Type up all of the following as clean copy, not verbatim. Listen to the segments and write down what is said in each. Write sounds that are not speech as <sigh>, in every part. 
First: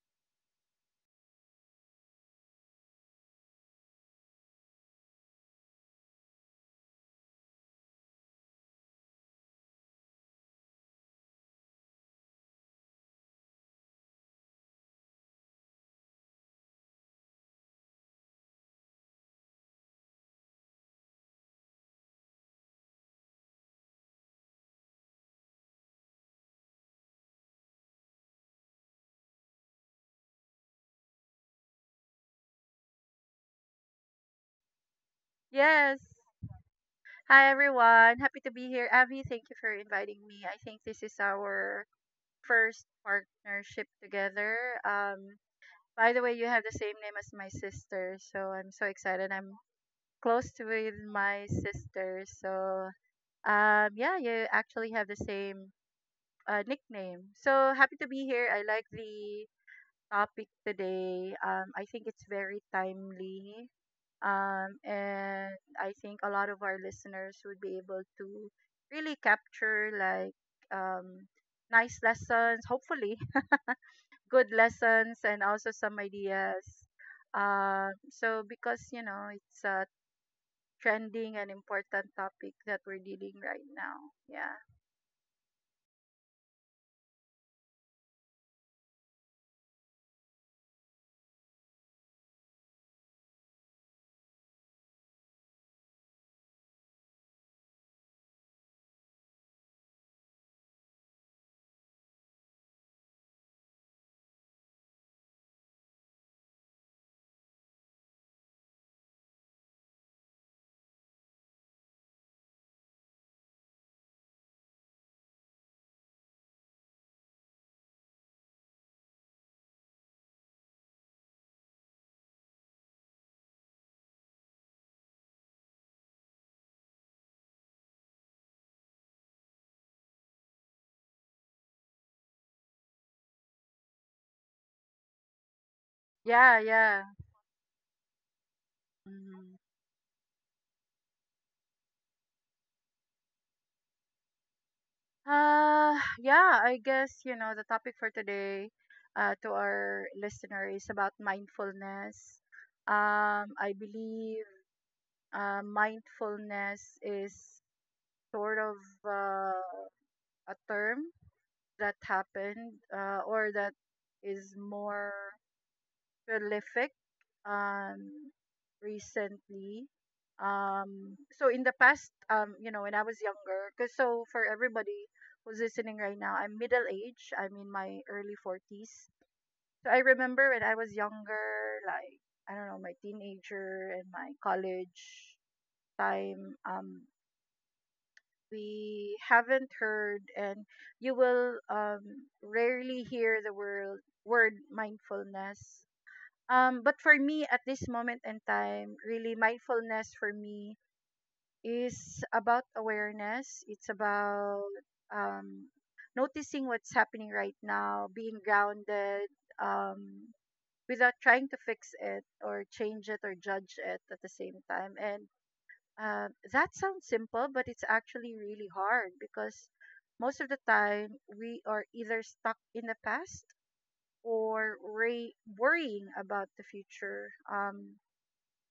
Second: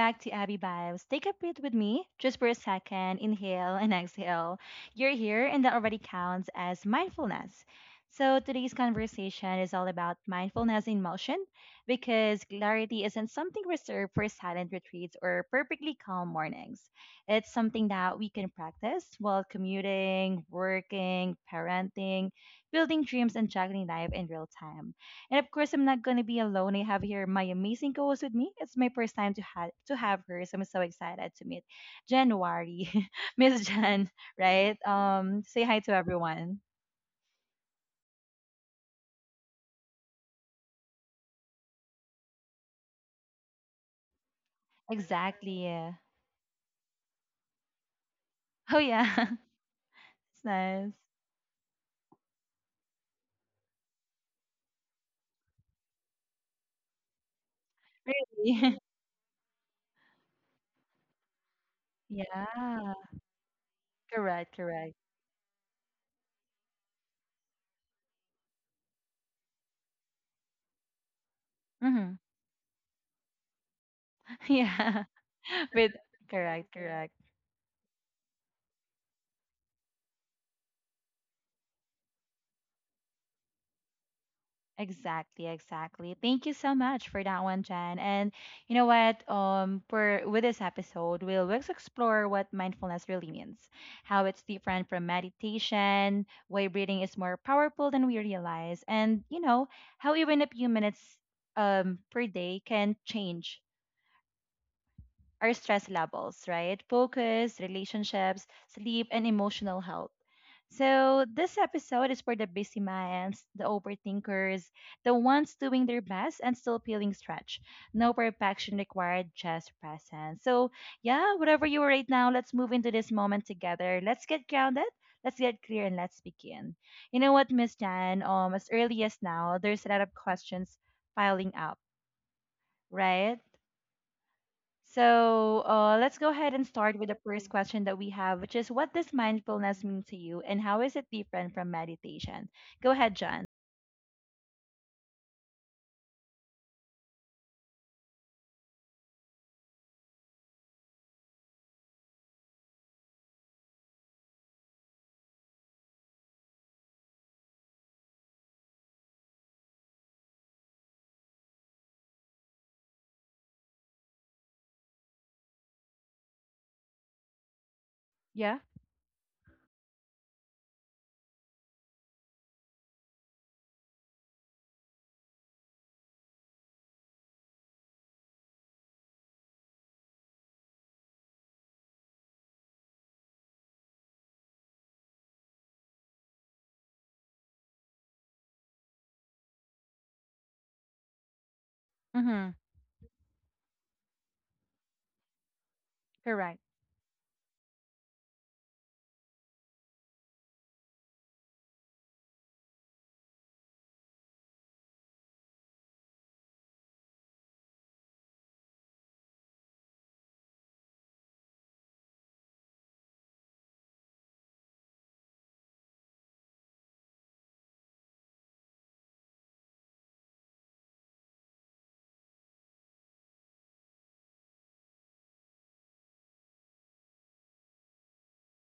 back to Abby Vibes. Take a breath with me just for a second. Inhale and exhale. You're here, and that already counts as mindfulness. So, today's conversation is all about mindfulness in motion because clarity isn't something reserved for silent retreats or perfectly calm mornings. It's something that we can practice while commuting, working, parenting, building dreams, and juggling life in real time. And of course, I'm not gonna be alone. I have here my amazing co-host with me. It's my first time to have her, so I'm so excited to meet January, <laughs> Miss Jan. Right? Say hi to Yes. everyone. Hi, everyone. Happy to be here. Avi, thank you for inviting me. I think this is our first partnership together. Um, Exactly. Yeah. by the way, you have the same name as my sister, so I'm Oh so yeah, excited. I'm <laughs> it's close to nice. with my sister, so yeah, you actually have the same nickname. So happy to be here. I Really? like <laughs> the topic today. I think it's very Yeah. timely. Correct. Correct. And I think a lot of our listeners would be able to really capture, like, um, nice Mm-hmm. lessons, hopefully, <laughs> <laughs> good Yeah. lessons, and also <laughs> With some ideas. correct. Correct. So because you know it's a trending and important topic that we're dealing right now. Yeah, Exactly, exactly. Thank you so much for that one, Jan. And you know what? For with this episode, we'll let's explore what mindfulness really means, how it's different from meditation, why breathing is more powerful than we realize, and you know how even a few minutes per day can change our stress levels, right? Focus, relationships, sleep, and emotional health. So, this episode is for the busy minds, the overthinkers, the ones doing their best and still feeling stretched. No perfection required, just presence. So, yeah, whatever you are right now, let's move into this moment together. Let's get grounded. Let's get clear and let's begin. You know what, Miss Jan? As early as now, there's a lot of questions piling up, right? So let's go ahead yeah, and start yeah. with the first question that we have, which is what does Mm-hmm. mindfulness mean to you and how is it different from meditation? Go ahead, John. Yeah, I guess, you know, the topic for today, to our listener, is about mindfulness. I believe mindfulness is sort of uh, a term that happened, or that is more prolific, um, Yeah. recently. So in the past, you know, when I was younger, because so for everybody who's listening right now, I'm middle age. I'm in my early 40s. So I remember when I was younger, like, I don't know, my teenager and my college time. We haven't heard, and you will Mm-hmm. rarely hear the word mindfulness, Correct. But for me, at this moment in time, really mindfulness for me is about awareness. It's about um, noticing what's happening right now, being grounded, um, without trying to fix it or change it or judge it at the same time. And that sounds simple, but it's actually really hard because most of the time we are either stuck in the past or worrying about the future.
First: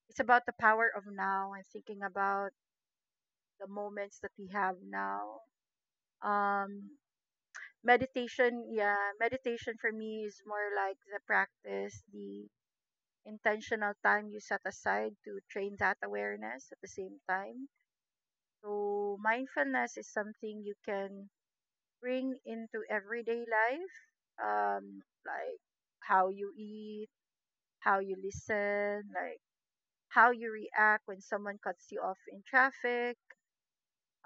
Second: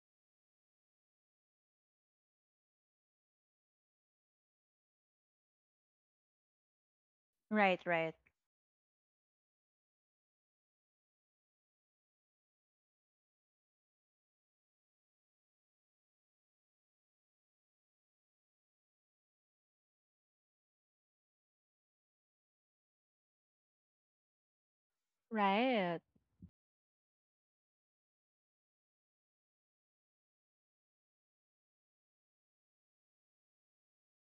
It's about the power of now and thinking about the moments that we have now. Um, Right, right. Meditation for me is more like the practice, the intentional time you set aside to train that awareness at the same time. So, mindfulness is something you can bring into everyday life, um, like Right. how you eat, how you listen, like how you react when someone cuts you off in traffic,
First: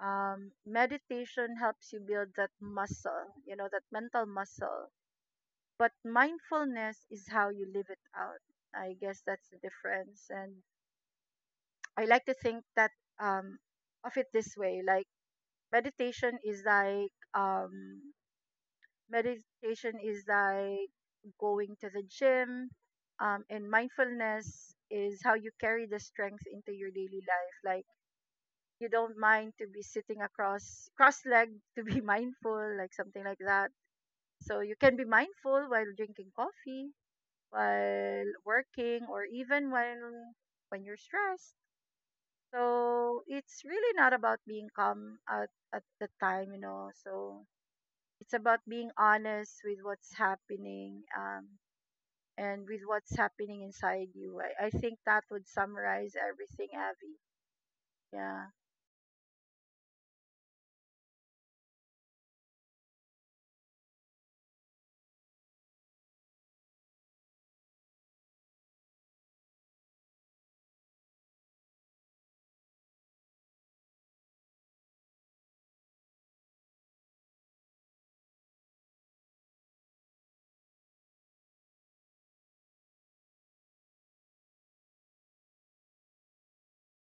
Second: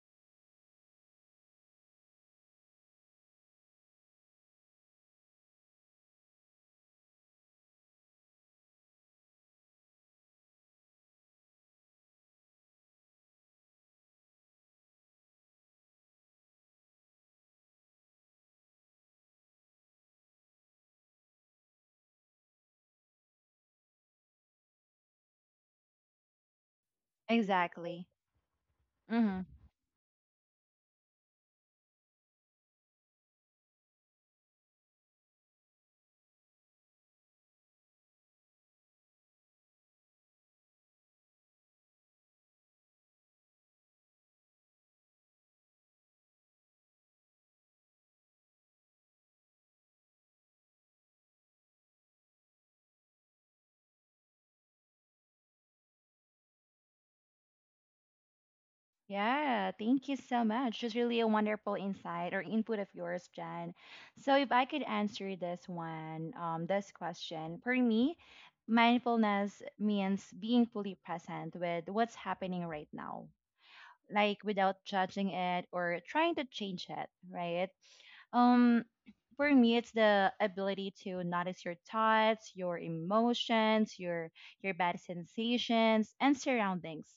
um, Meditation helps you build that muscle, you know, that mental muscle. But mindfulness is how you live it out. I guess that's the difference. And I like to think that um, of it this way, like, meditation is like, um, meditation is like going to the gym, and mindfulness is how you carry the strength into your daily life. Like, Exactly. you don't Mm-hmm. mind to be sitting across cross-legged to be <laughs> mindful, like something like that, so you can be mindful while drinking coffee, while working, or even when you're stressed, so it's really not about being calm at the time, you know. So it's about being honest with what's happening, and with what's happening inside you. I think that would summarize everything, Abby. Yeah. Yeah, thank you so much. It's really a wonderful insight or input of yours, Jen. So, if I could answer this one, this question, for me, mindfulness means being fully present with what's happening right now like without judging it or trying to change it, right? Um, for me, it's the ability to notice your thoughts, your emotions, your bad sensations and surroundings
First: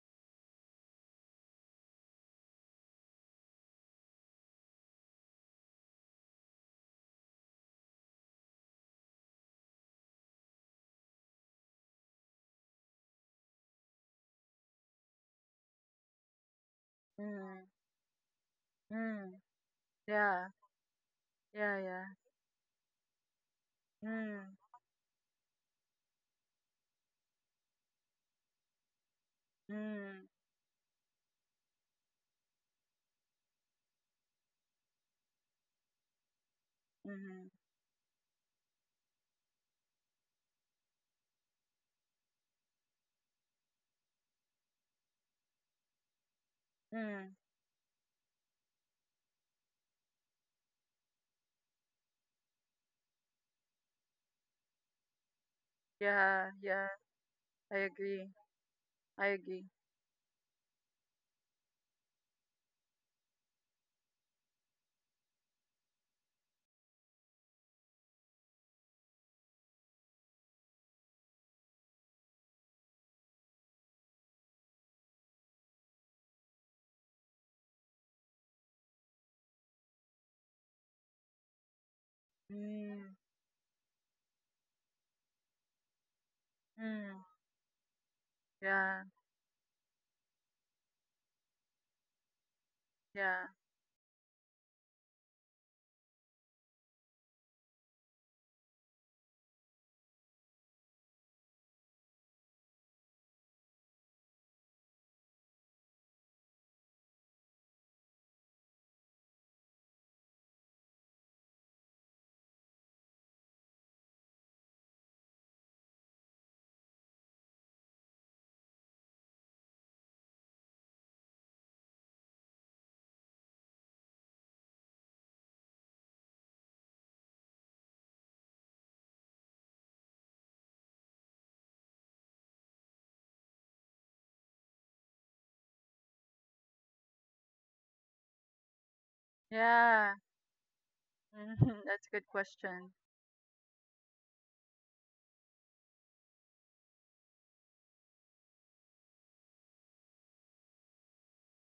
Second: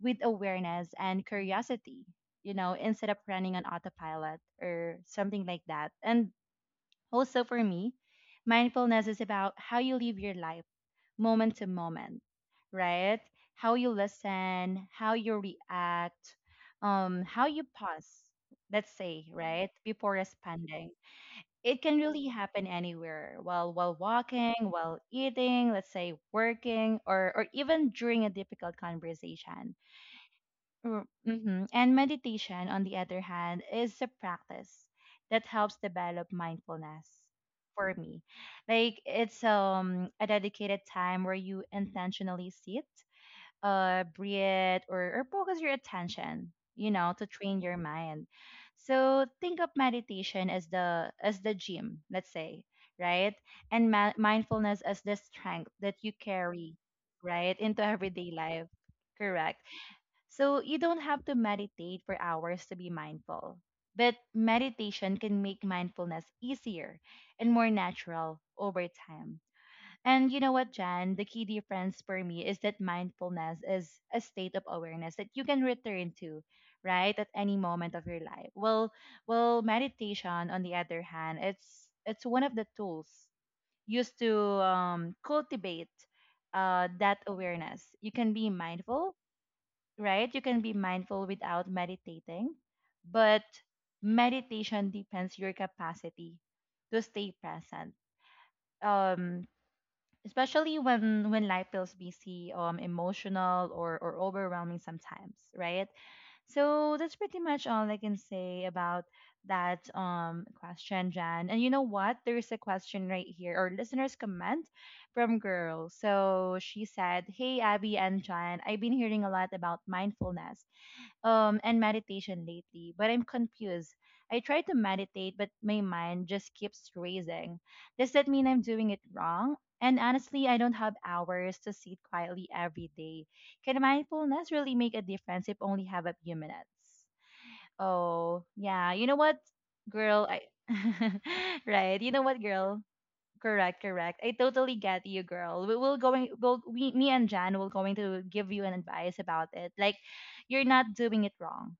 with awareness and curiosity, you know, instead of running on autopilot or something like that. And also for me, mindfulness is about how you live your life moment to moment, right? How you listen, how you react, how you Mm, pause, let's say, mm, right, before yeah, responding. yeah, It can yeah. really happen anywhere, while walking, Mm, while eating, let's say working, or even during a difficult conversation. mm, Mm, Mm-hmm. And meditation, on the other hand, is a practice that helps develop mindfulness mm, for me. Like it's a dedicated time where you intentionally sit, breathe, or focus your attention, you know, to mm. train your mind. So think of meditation as the gym, let's say, right? And mindfulness as the strength that you Yeah, carry, yeah, right, I into agree. everyday life. I Correct. agree. So you don't have to meditate for hours to be mindful. But meditation can make mindfulness easier and more natural over time. And you know what, Jan? The key difference for me is that mindfulness is a state of awareness that you can return to, right, at any moment of your life. Well, meditation, on the other hand, it's one of the tools Mm, used to cultivate that mm. awareness. You can be Yeah, mindful right? You can be mindful without meditating, but yeah, meditation depends your capacity to stay present. Um, especially when life feels busy, emotional or overwhelming sometimes, right? So that's pretty much all I can say about that question, Jan. And you know what? There's a question right here or listeners comment from girl. So she said, Hey Abby and Jan, I've been hearing a lot about mindfulness and meditation lately, but I'm confused. I try to meditate, but my mind just keeps racing. Does that mean I'm doing it wrong? And honestly, I don't have hours to sit quietly every day. Can mindfulness really make a difference if only have a few minutes? Oh, yeah. You know what, yeah. girl? I <laughs> Mm, <laughs> right. You that's a know good what, girl? question. Correct, correct. I totally get you, girl. We, me and Jan will going to give you an advice about it. Like you're not doing it wrong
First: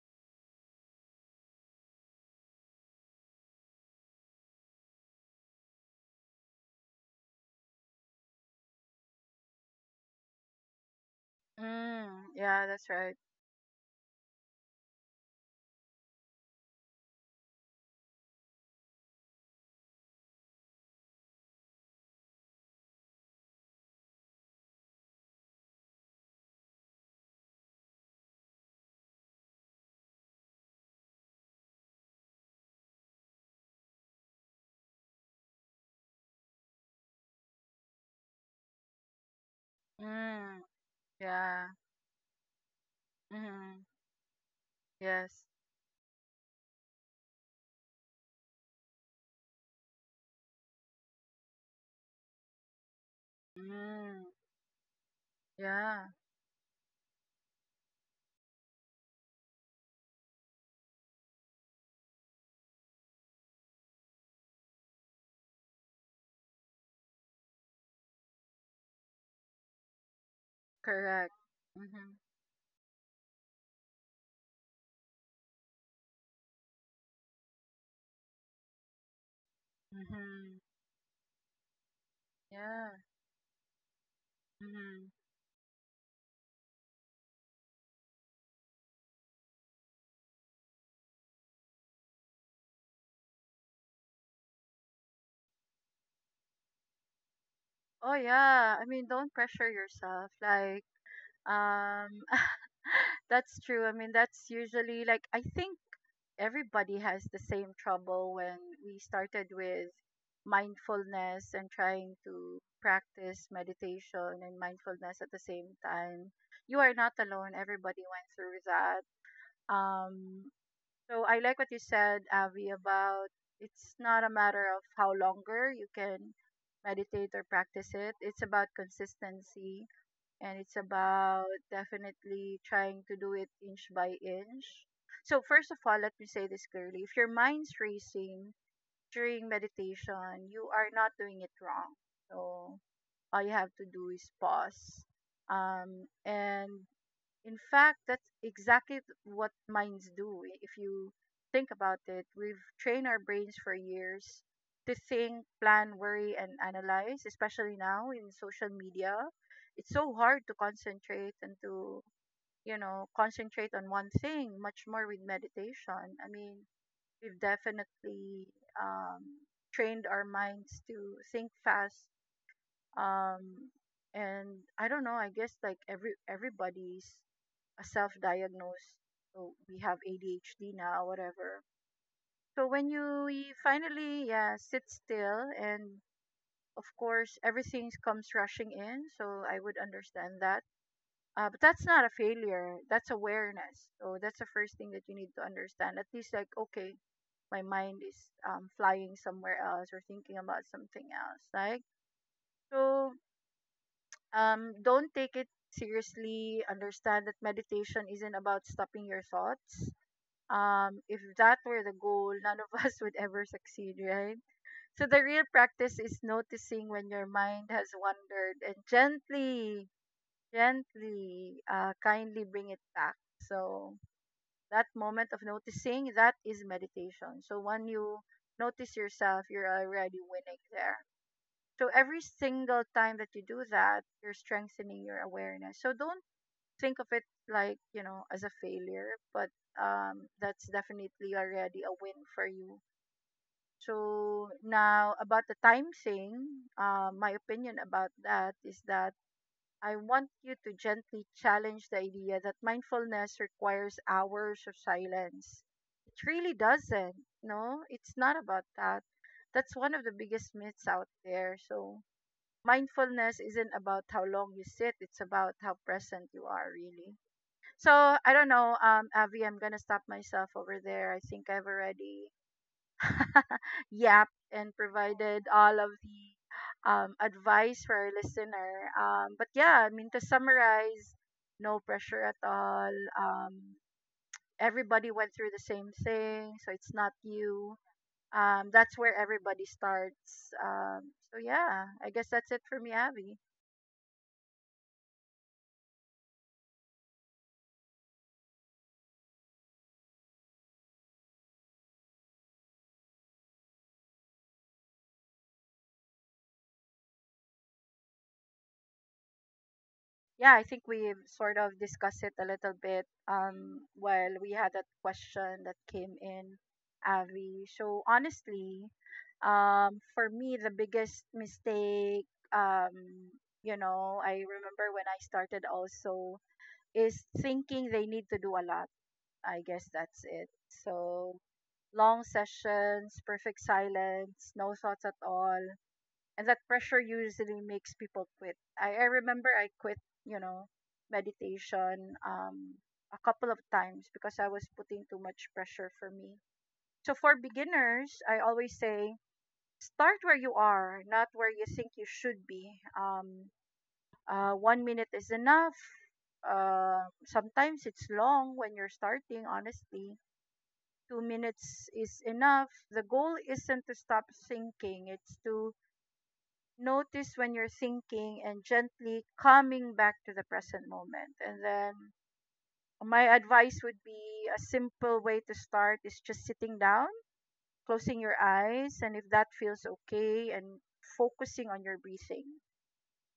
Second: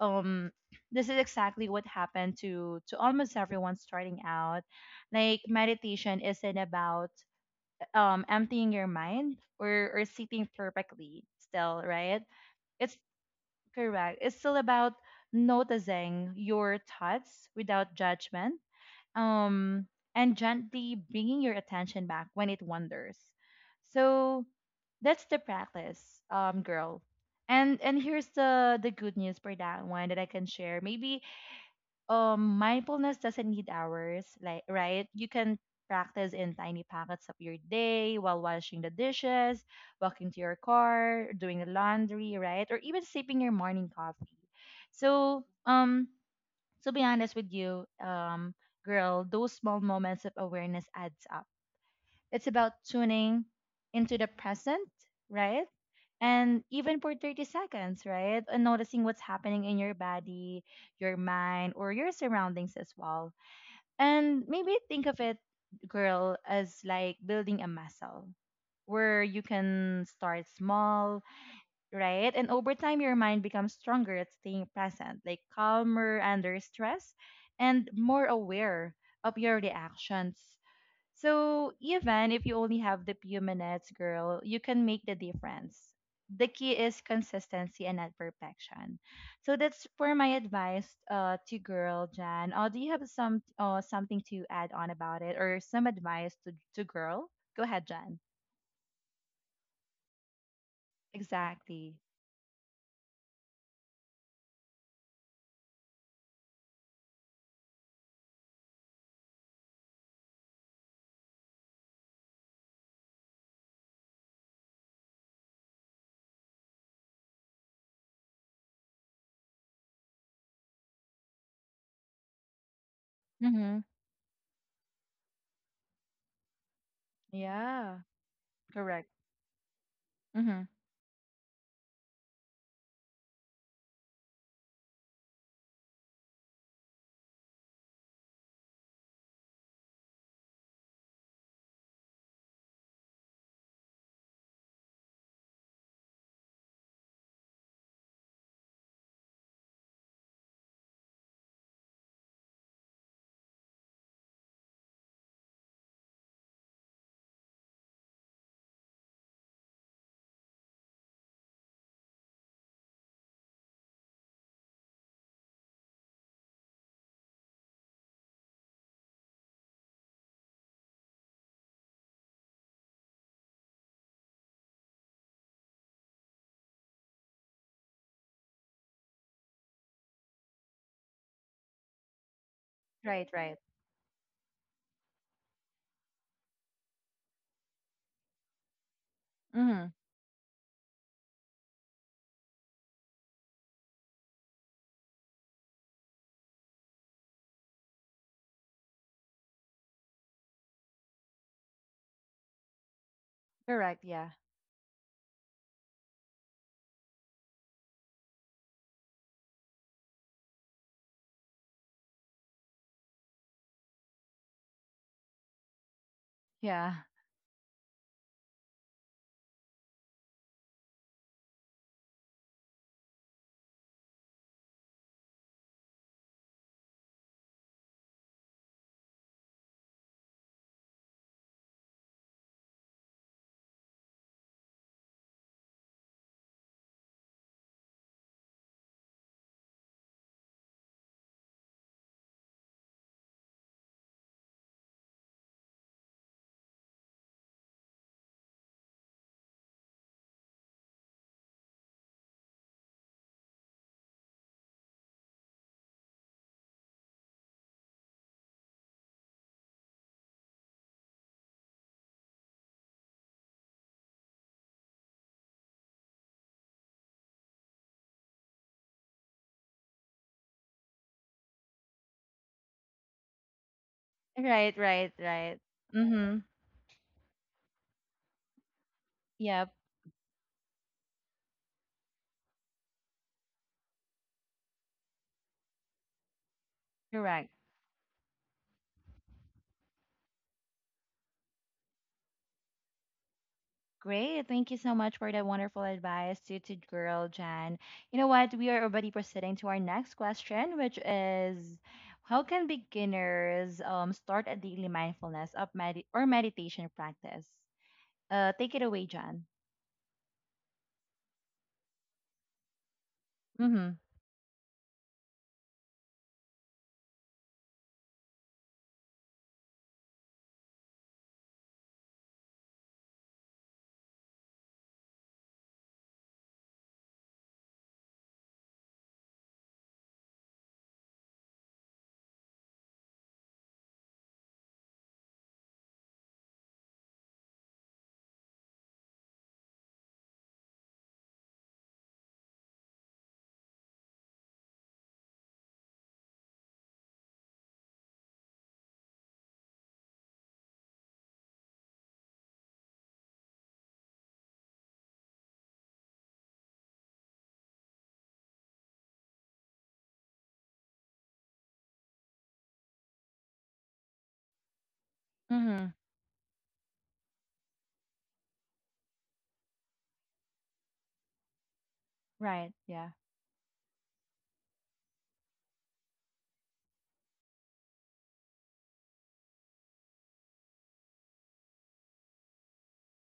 um this is exactly what happened to almost everyone starting out like meditation isn't about emptying your mind or sitting perfectly still, right? Mm, yeah, that's it's right. Correct, it's still about noticing your thoughts without judgment, um and gently bringing your attention back when it wanders. So that's the practice, girl. And here's the good news for that one that I can share. Maybe mindfulness doesn't need hours, like, right? You can practice in tiny pockets of your day, while washing the dishes, walking to your Mm, car, doing the yeah. laundry, right? Or even sipping your Mm, morning coffee. So yes. To be honest with you, girl, those small moments of awareness adds up. It's about tuning into the Mm, present, right? yeah, And even for 30 seconds, right? And noticing what's happening in your body, your mind, or your surroundings as well. And maybe think of it, girl, as like building a muscle where you can start small, correct. Mm-hmm, right? And over time, your mind becomes stronger at staying present, like calmer under stress and more aware of your reactions. mm-hmm. So even if you only Yeah. have the few minutes, girl, you can Mm-hmm. make the difference. The key is consistency and not perfection. So that's for my advice to girl Jan. Do you have some something to add on about it or some advice to girl? Go ahead, Oh, Jan. yeah. I mean, don't pressure yourself. Like, Exactly. Um, <laughs> that's true. I mean, that's usually, like, I think everybody has the same trouble when we started with mindfulness and trying to practice meditation and mindfulness at the same time. You are not alone. Everybody went through that. Um, so I like what you said, Avi, about Mm-hmm. it's not a matter of how longer you can meditate or practice Yeah. it. It's about Correct. consistency, and Mm-hmm. it's about definitely trying to do it inch by inch. So, first of all, let me say this clearly: if your mind's racing during meditation, you are not doing it wrong. So, all you have to do is pause, and in fact, that's exactly what minds do. If you think about it, we've trained our brains for years to think, plan, worry, and analyze, especially now in social media. It's so hard to concentrate and to, you know, concentrate on one thing, much more with meditation. I mean, we've definitely um, trained our minds to think fast. Um, and I don't know, I guess, like, everybody's a self-diagnosed, oh, we have ADHD now, whatever. So when you Right, right. finally, yeah, sit still, and of course everything comes rushing in, so I would Mm-hmm. understand that. But that's not a failure, that's awareness, so that's the first thing that you need to understand, at least, like, okay, my mind is flying somewhere else or thinking about something else, like. So, Correct. Yeah. Don't take it seriously. Understand that meditation isn't about stopping your thoughts. If that were the goal, none of <laughs> us would ever succeed, right? So the real practice is noticing Yeah. when your mind has wandered and gently, gently, kindly bring it back. So that moment of noticing, that is meditation. So when you notice yourself, you're already winning there. So every single time that you do that, you're strengthening your awareness. So don't think of it, like, you know, as a failure, but that's definitely already a win for you. So now, about the time thing, my opinion about that is that I want you to gently challenge the idea that mindfulness requires hours of silence. It really doesn't. No, it's not about that. That's one of the biggest myths out there. So mindfulness isn't about how long you sit, it's about how present you are, really. So I don't know, Avi, I'm gonna stop myself over there. I think I've already <laughs> yapped and Right, right, provided right. all of Mm-hmm. the advice for our listener. But Yep. yeah, I mean, to summarize, no pressure at all. Um, Everybody went through the same thing, so it's not Correct. you. That's where everybody starts. So yeah, I guess that's it for me, Avi. Great. Thank you so much for that wonderful advice to, girl Jan. You know what? We are already proceeding to our next question, which is how can beginners start a daily mindfulness of or meditation practice? Take it away, Jan. Yeah, I think we've sort of discussed it a little bit, Mm-hmm. while we had that question that came in, Avi. So honestly, for me, the biggest mistake, um, you know, I remember when I started also is thinking they need to do a lot. I guess that's it. So, long sessions, perfect silence, no thoughts at all, and that pressure usually makes people quit. I remember I quit, you know, meditation, a couple of times because I was putting too much pressure for me. So, for beginners, I always say start where you are, not where you think you should be. One minute is enough. Sometimes it's long when you're starting, honestly. 2 minutes is enough. The goal isn't to stop thinking, it's to Mm-hmm. notice when you're thinking and gently coming back to the present moment. And then Right. Yeah. my advice would be a simple way to start is just sitting down, closing your eyes, and if that feels okay, and focusing on your breathing,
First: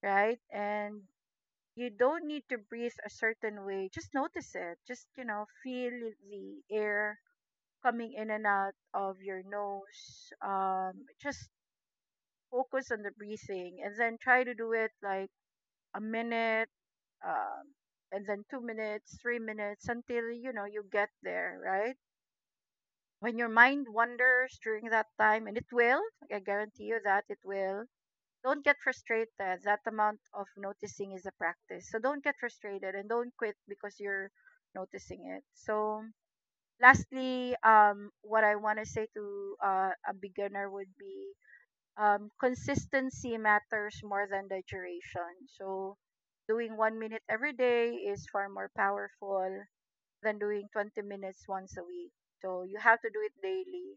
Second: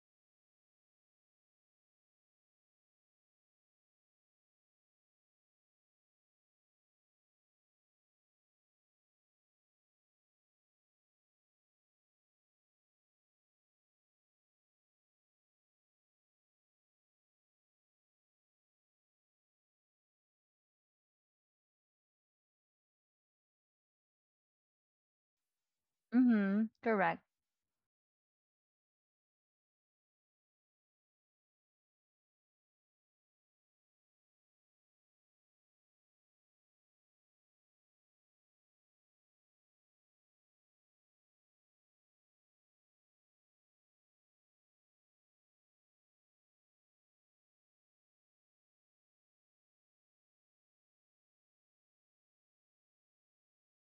right? And you don't need to breathe a certain way. Just notice it. Just, you know, feel the air coming in and out of your nose. Just focus on the breathing and then try to do it, like, a minute, um, and then 2 minutes, 3 minutes, until you know you get there, right? When your mind wanders during that time, and it will, I Mm-hmm. guarantee you Correct. that it will. Don't get frustrated. That amount of noticing is a practice. So don't get frustrated and don't quit because you're noticing it. So, lastly, what I want to say to, a beginner would be, consistency matters more than the duration. So, doing one minute every day is far more powerful than doing 20 minutes once a week. So, you have to do it daily.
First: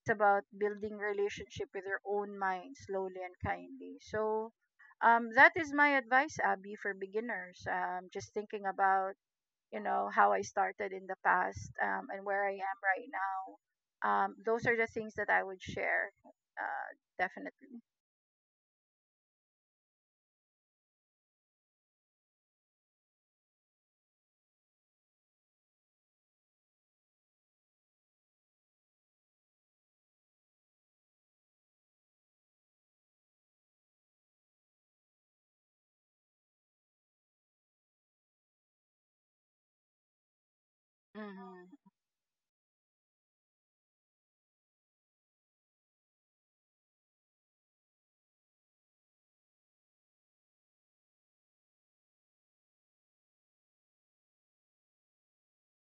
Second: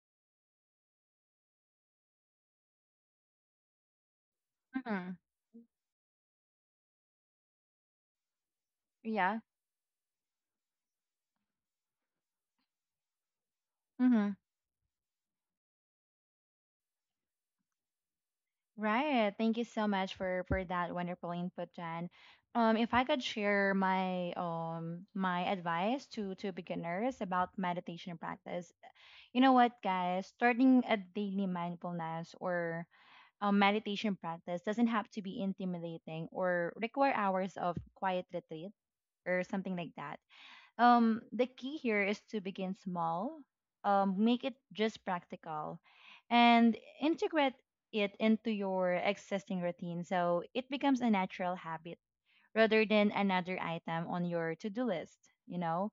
It's about building relationship with your own mind slowly and kindly. So, Mm-hmm. That is my advice, Abby, for beginners. Just thinking about, Yeah. you know, how I started in the past, and where I am right now. Mm-hmm. Those are the things that I would share, definitely. Right. Thank you so much for that wonderful input, Jen. If I could share my my advice to beginners about meditation practice, you know what, guys, starting a daily mindfulness or a meditation practice doesn't have to be intimidating or require hours of quiet retreat or something like that. The key Mhm. here is to begin small, make it just practical, and integrate it into your existing routine so it becomes a natural habit rather than another item on your to-do list, you know.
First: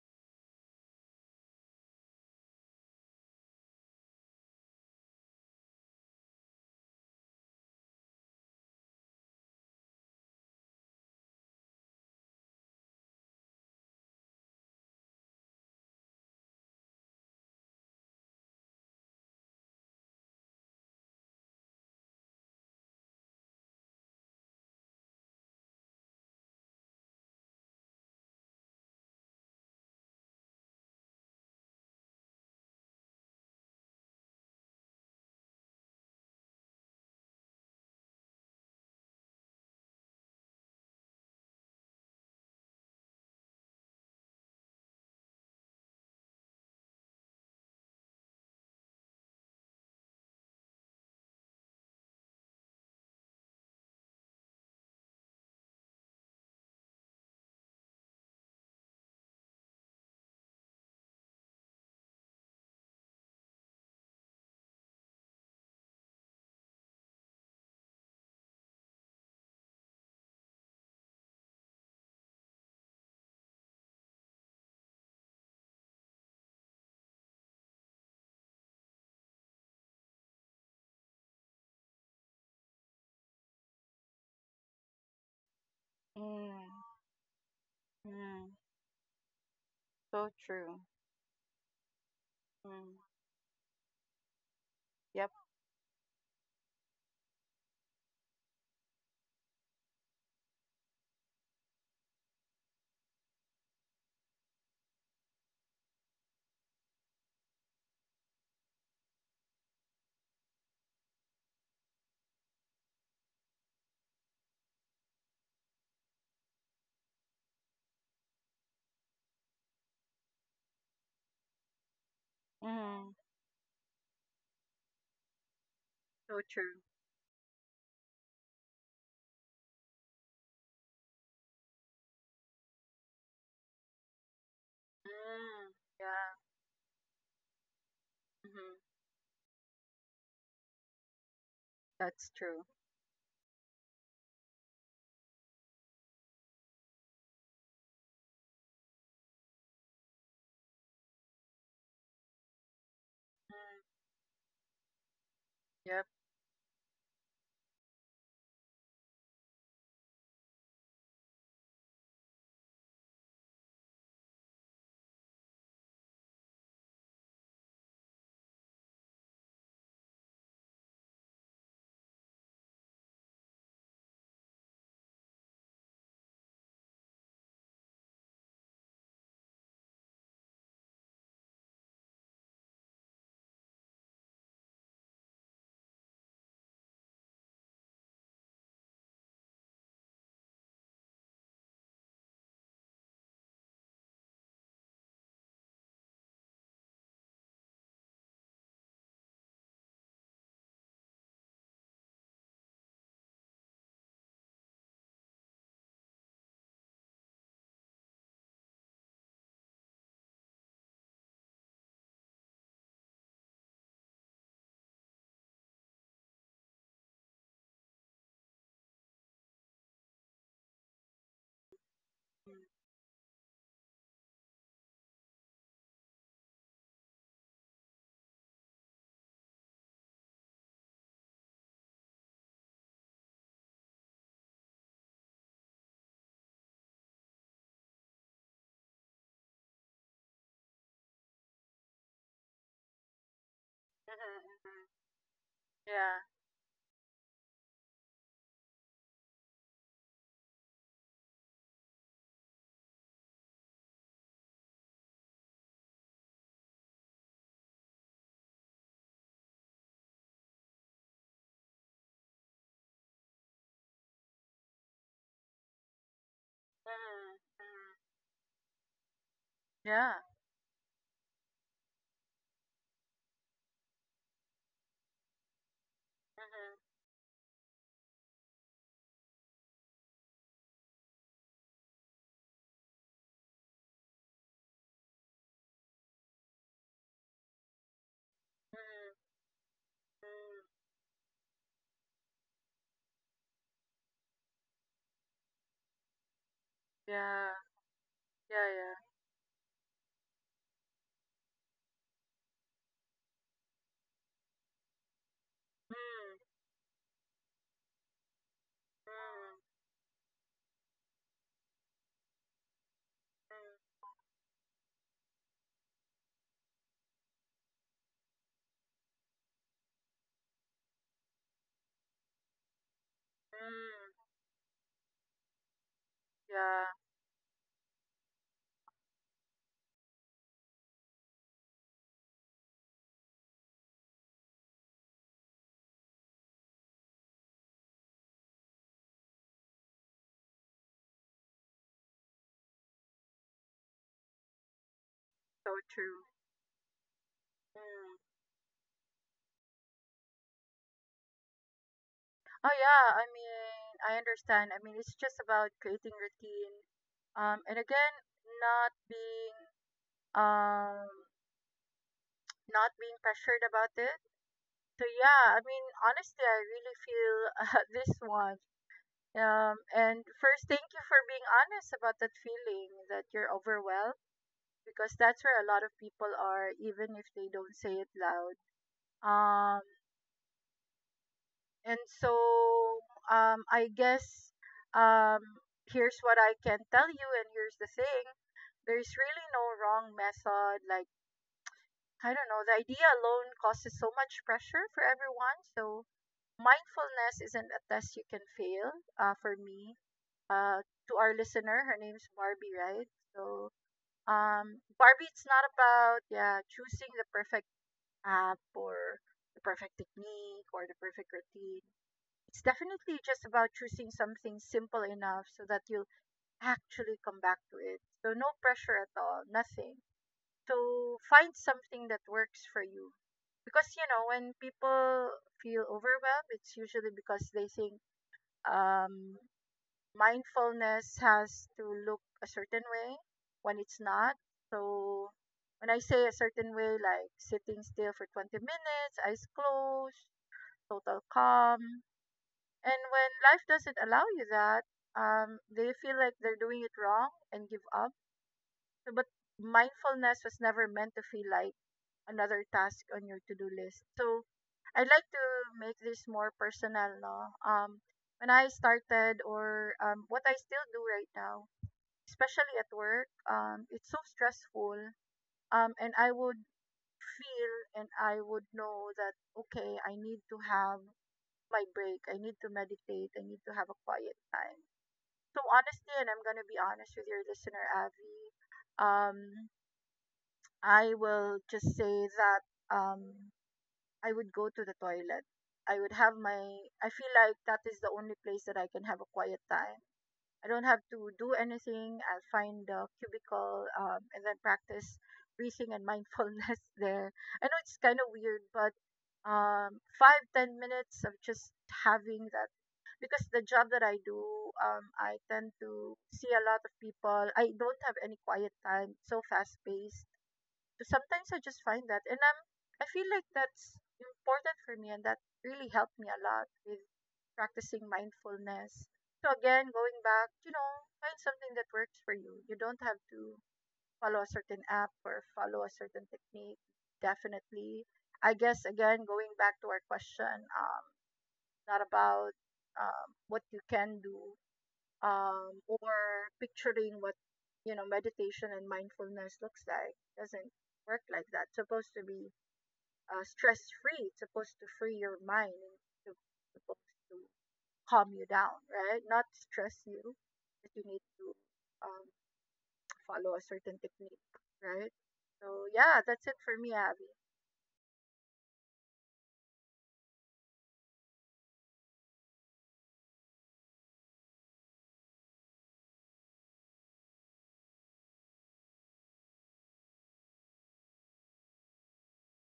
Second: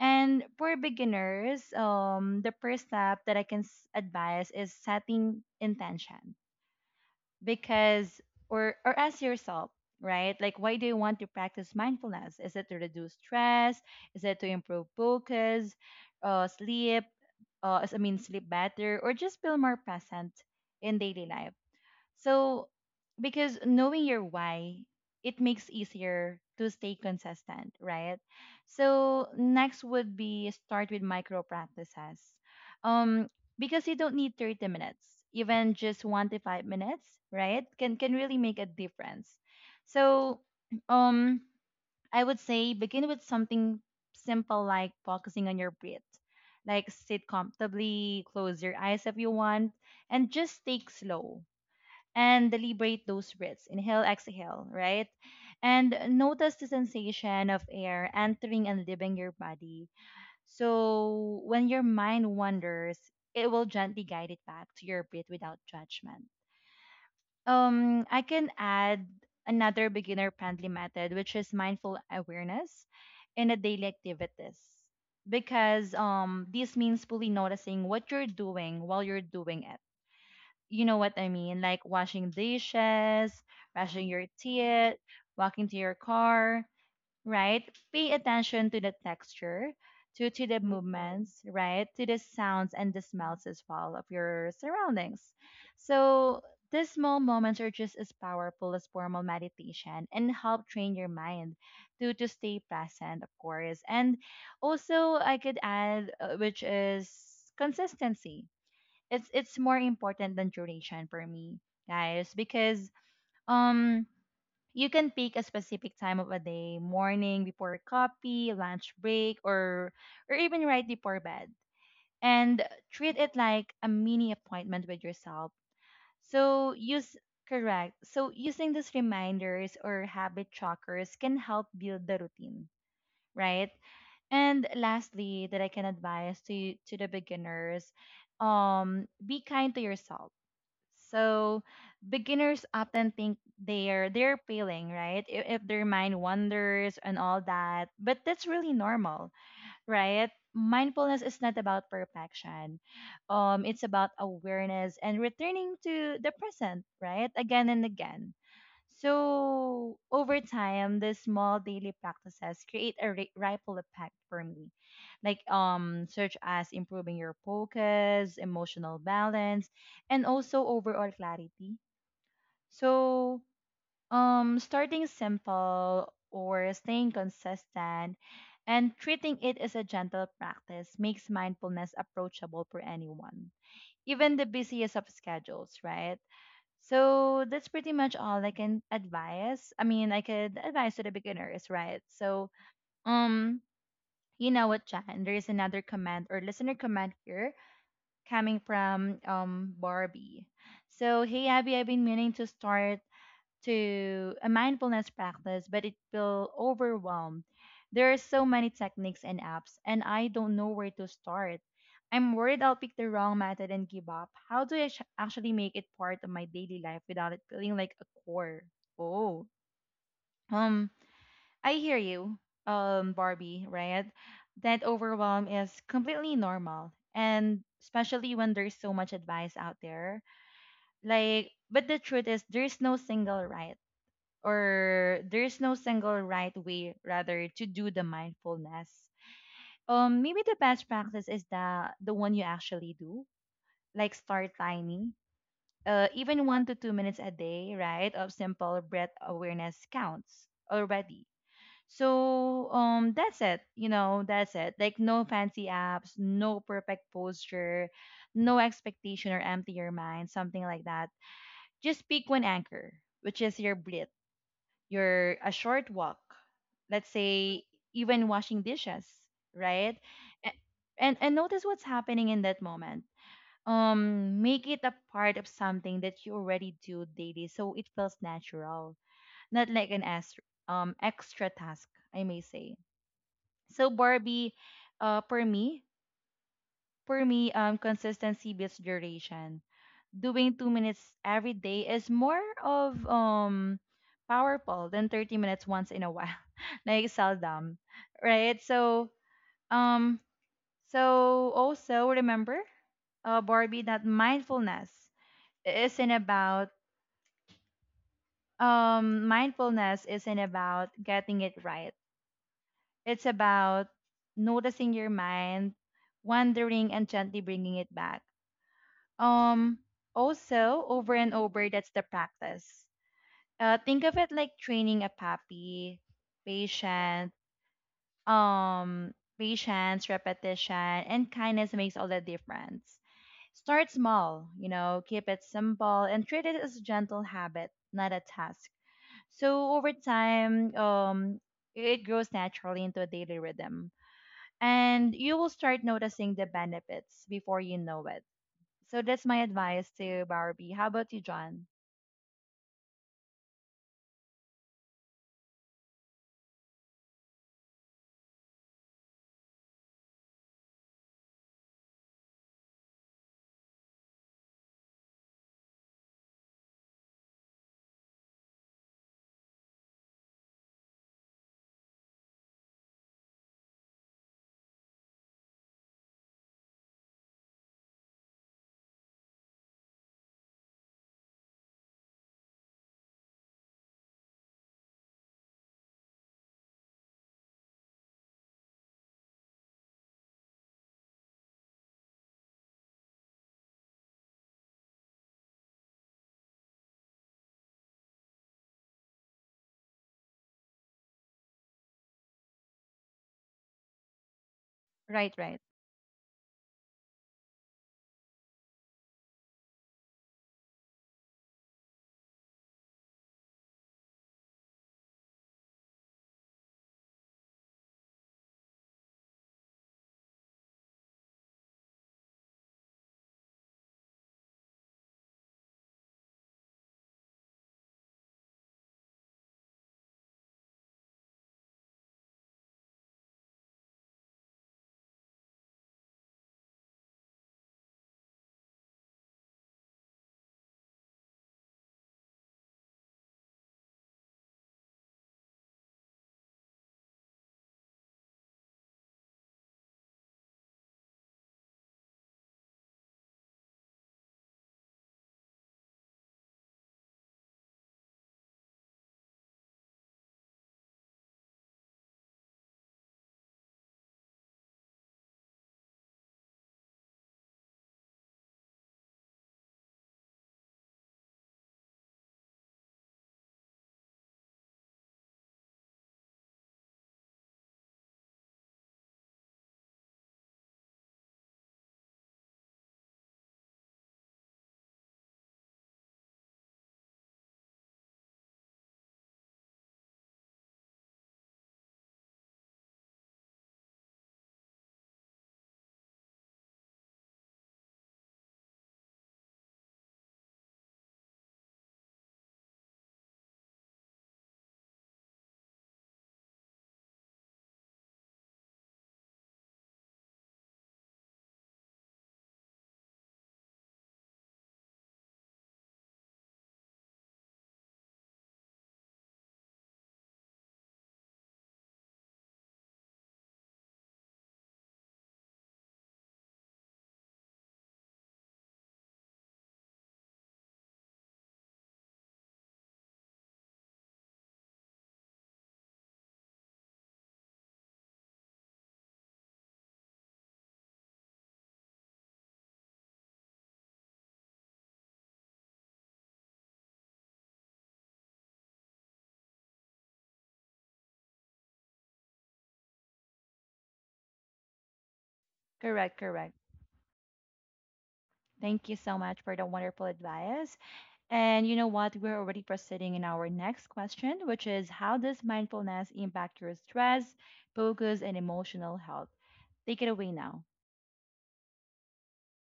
And for beginners, the first step that I can advise is setting intention, because or ask yourself, right, like why do you want to practice mindfulness? Is it to reduce stress? Is it to improve focus, uh, sleep? Uh, I mean sleep better, or just feel more present in daily life? So, because knowing your why, it makes easier to stay consistent, right? So, next would be start with micro practices. Um, because you don't need 30 minutes, even just 1 to 5 minutes, right? Can really make a difference. So, <clears throat> um I would say begin with something simple like focusing on your breath. Like sit comfortably, close your eyes if you want, and just take slow and liberate those breaths. Inhale, exhale, right? And notice the sensation of air entering and leaving your body. So when your mind wanders, it will gently guide it back to your breath without judgment. I can add another beginner friendly method, which is mindful awareness in the daily activities. Because this means fully noticing what you're doing while you're doing it, you know what I mean, like washing dishes, brushing your teeth, walking to your car, Mm. right? Pay Mm. attention to the texture, So to the Mm-hmm. true. movements, right? To the sounds and Mm. the smells as well of your surroundings. Yep. So these small moments are just as powerful as formal meditation and help train your mind to stay present, of course. And also I could add, which is consistency. It's more important than duration for me, guys, because um you can pick a specific time of a day, morning before coffee, lunch break, or even right before bed, and Mm. treat it like a mini appointment with yourself. So So true. use Correct, so using these reminders or habit trackers can help build the routine, right? And lastly, that I Mm. can advise Yeah. to the beginners, Mhm. Be kind to yourself. So That's beginners true. often think they're failing, right? If their mind wanders and all that. But that's really normal, right? Mindfulness is not about perfection. Mm. It's about awareness and returning Yep. to the present, right? Again and again. So over time, the small daily practices create a ripple effect for me, such as improving your focus, emotional balance, and also overall clarity. So Starting simple or staying consistent and treating it as a gentle practice makes mindfulness approachable for anyone, even the busiest of schedules, right? So that's pretty much all I can advise. I mean, I could advise to the beginners, right? Um, you know what, Jan? There is another comment or listener comment here coming from Barbie. So, hey Abby, I've been meaning to start to a mindfulness practice, but it will overwhelm. There are so many techniques and apps, and I don't know where to start. I'm worried I'll pick the wrong method and give up. How do I actually make it part of my daily life without it feeling like a chore? Oh, um, I hear you, Mm. Barbie, right? That overwhelm is completely normal, and especially when there's so much advice out there. Like, but the truth is, there's no single right way rather to do the mindfulness. Maybe the best practice is the one you actually do, Mhm. like start Mhm. tiny. Yeah. Even 1 to 2 minutes a day, right, of simple breath awareness counts already. So that's it. You know, that's it, like no fancy apps, no perfect posture, no expectation or empty your mind, something like that. Just pick one anchor, which is your breath, your a short walk, Mhm. let's Mhm. say, even washing dishes, right? Yeah. A- and notice what's happening in that moment. Make it a part of something that you Mhm. already Mhm. do daily so it feels natural, not like an extra, extra task, I may say. So Barbie, uh for me for me, consistency beats Mm. duration. Doing 2 minutes every day is more of powerful than 30 minutes once in a while <laughs> like Yeah. seldom, right? Yeah. Yeah. So um so also remember, Barbie, that isn't Mm. about Mm. mindfulness isn't about getting it right. It's Mm. about noticing your mind wandering and gently bringing it back, um also over and over. That's the practice. Think Mm. of it like training a puppy, Yeah. patient, um, patience, repetition, and kindness makes all the difference. Start small, you know, keep it simple, and treat it as a gentle habit, not a task. So over time, it grows naturally into a daily rhythm, and you will So start true. noticing the benefits before you know Mm. it. So that's my advice to Barbie. How about you, John? Oh yeah. I mean, I understand. I mean, it's just about creating routine. And again, not being um not being pressured about it. So, yeah, I mean, honestly, I really feel <laughs> this one, and first, thank you for being honest about that feeling that you're overwhelmed, because that's where a lot of people are even if they don't say it loud. Um and so, I guess, um here's what I can tell you, and here's the thing. There's really no wrong method, like, I don't know, the idea alone causes so much pressure for everyone. So mindfulness isn't a test you can fail. For me, to our listener, her name's Barbie, right? So, Barbie, Right, it's right, not about yeah choosing the perfect app or the perfect technique or the perfect routine. It's definitely just about choosing something simple enough so that you'll actually come back to it. So no pressure at all, nothing. So find something that works for you because you know when people feel overwhelmed it's usually because they think um, mindfulness has to look a certain way when it's not. So when I say a certain way, like sitting still for 20 minutes, eyes closed, total calm, and when life doesn't allow you that, they feel like they're doing it wrong and give up. But mindfulness was never meant to feel like another task on your to-do list. So, I'd like to make this more personal, no? When I started, or what I still do right now, especially at work, it's so stressful. And I would feel, and I would know that, okay, I need to have my break. I need to meditate. I need to have a quiet time. So honestly, and I'm gonna be honest with your listener, Avi. Um, I will just say that um, I would go to the toilet. I would have my, I feel like that is the only place that I can have a quiet time. I don't have to do anything. I'll find a cubicle, and then practice breathing and mindfulness <laughs> there. I know it's kind of weird, but 5, 10 minutes of just having that. Because the job that I do, I tend to see a lot of people. I don't have any quiet time, so fast paced sometimes I just find that, and I feel like that's important for me, and that really helped me a lot with practicing mindfulness. So again, going back, you know, find something that works for you. You don't have to follow a certain app or follow a certain technique. Definitely, I guess again, going back to our question, not about what you can do, or picturing what you know meditation and mindfulness looks like. Doesn't work like that. It's supposed to be stress free. It's supposed to free your mind. It's supposed to calm you down, right? Not stress you that you need to um, follow a certain technique, right? So correct, yeah, that's correct. it for me, Abby. Thank you so much for the wonderful advice. And you know what? We're already proceeding in our next question, which is how does mindfulness impact your stress, focus, and emotional health? Take it away now.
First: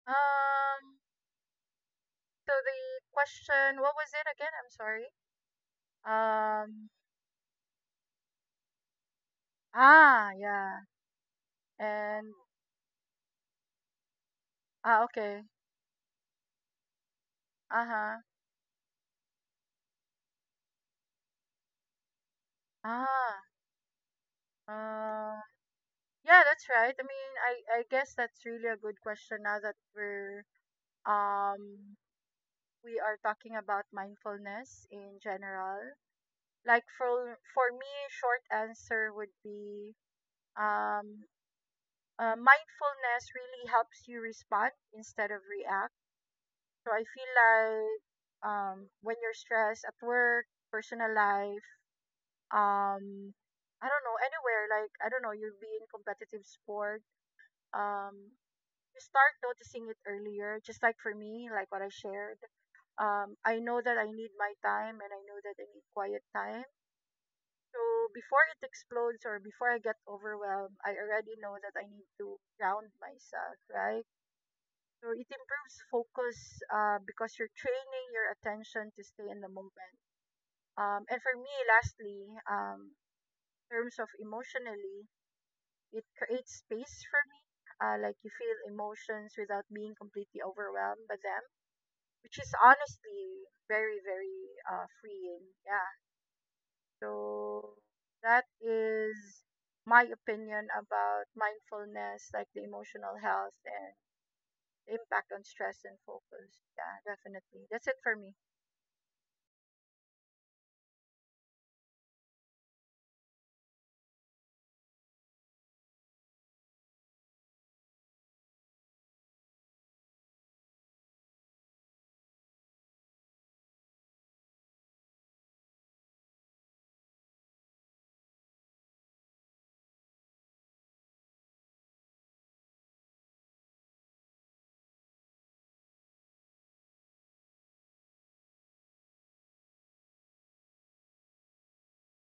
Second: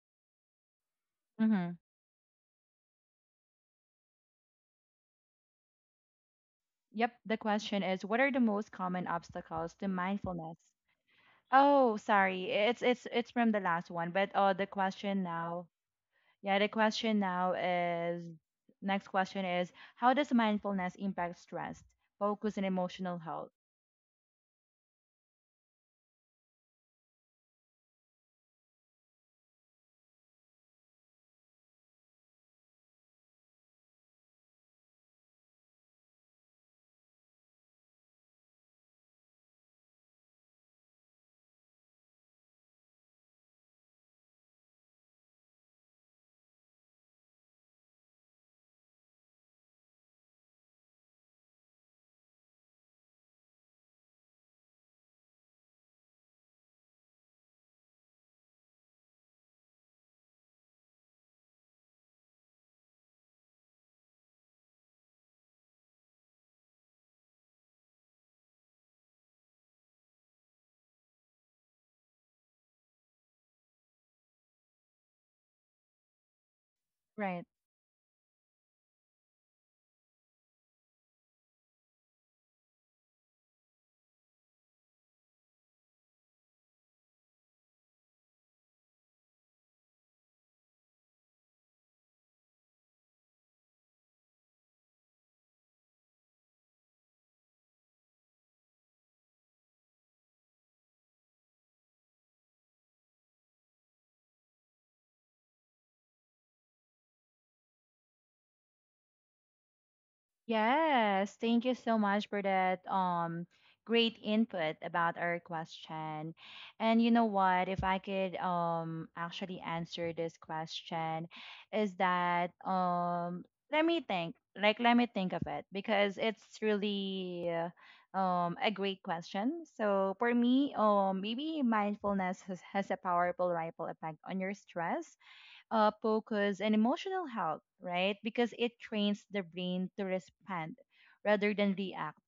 Um, Mm-hmm. so the question, what was it again? I'm sorry. Um, Yep. The question is what are the most common obstacles to mindfulness? yeah, Oh, and sorry. It's from the last one, but the question okay, now. Yeah, the question now uh huh. is next question is how does mindfulness impact stress, focus, and emotional Ah, health? um, yeah, that's right. I mean, I guess that's really a good question now that um we are talking about mindfulness in general. Like for me, short answer would be um mindfulness really helps you respond instead of react. So I feel like when you're stressed at work, personal life, um I don't know, anywhere, like, I don't know, you'll be in competitive sport. um Start noticing it earlier, just like for me, like what I shared. I know that I need my time, and I know that I need quiet time. So before it explodes or before I get overwhelmed, I already know that I need to ground myself, right? So it improves focus, because Right. you're training your attention to stay in the moment. And for me lastly, in terms of emotionally, it creates space for me. Like you feel emotions without being completely overwhelmed by them, which is honestly very, very freeing. Yeah. So that is my opinion about mindfulness, like the emotional health and the impact on stress and focus. Yeah, definitely. That's it for me. Yes, thank you so much for that great input about our question. And you know what, if I could actually answer this question, is that let me think. Like let me think of it because it's really a great question. So for me, maybe mindfulness has a powerful ripple effect on your stress focus, and emotional health, right? Because it trains the brain to respond rather than react.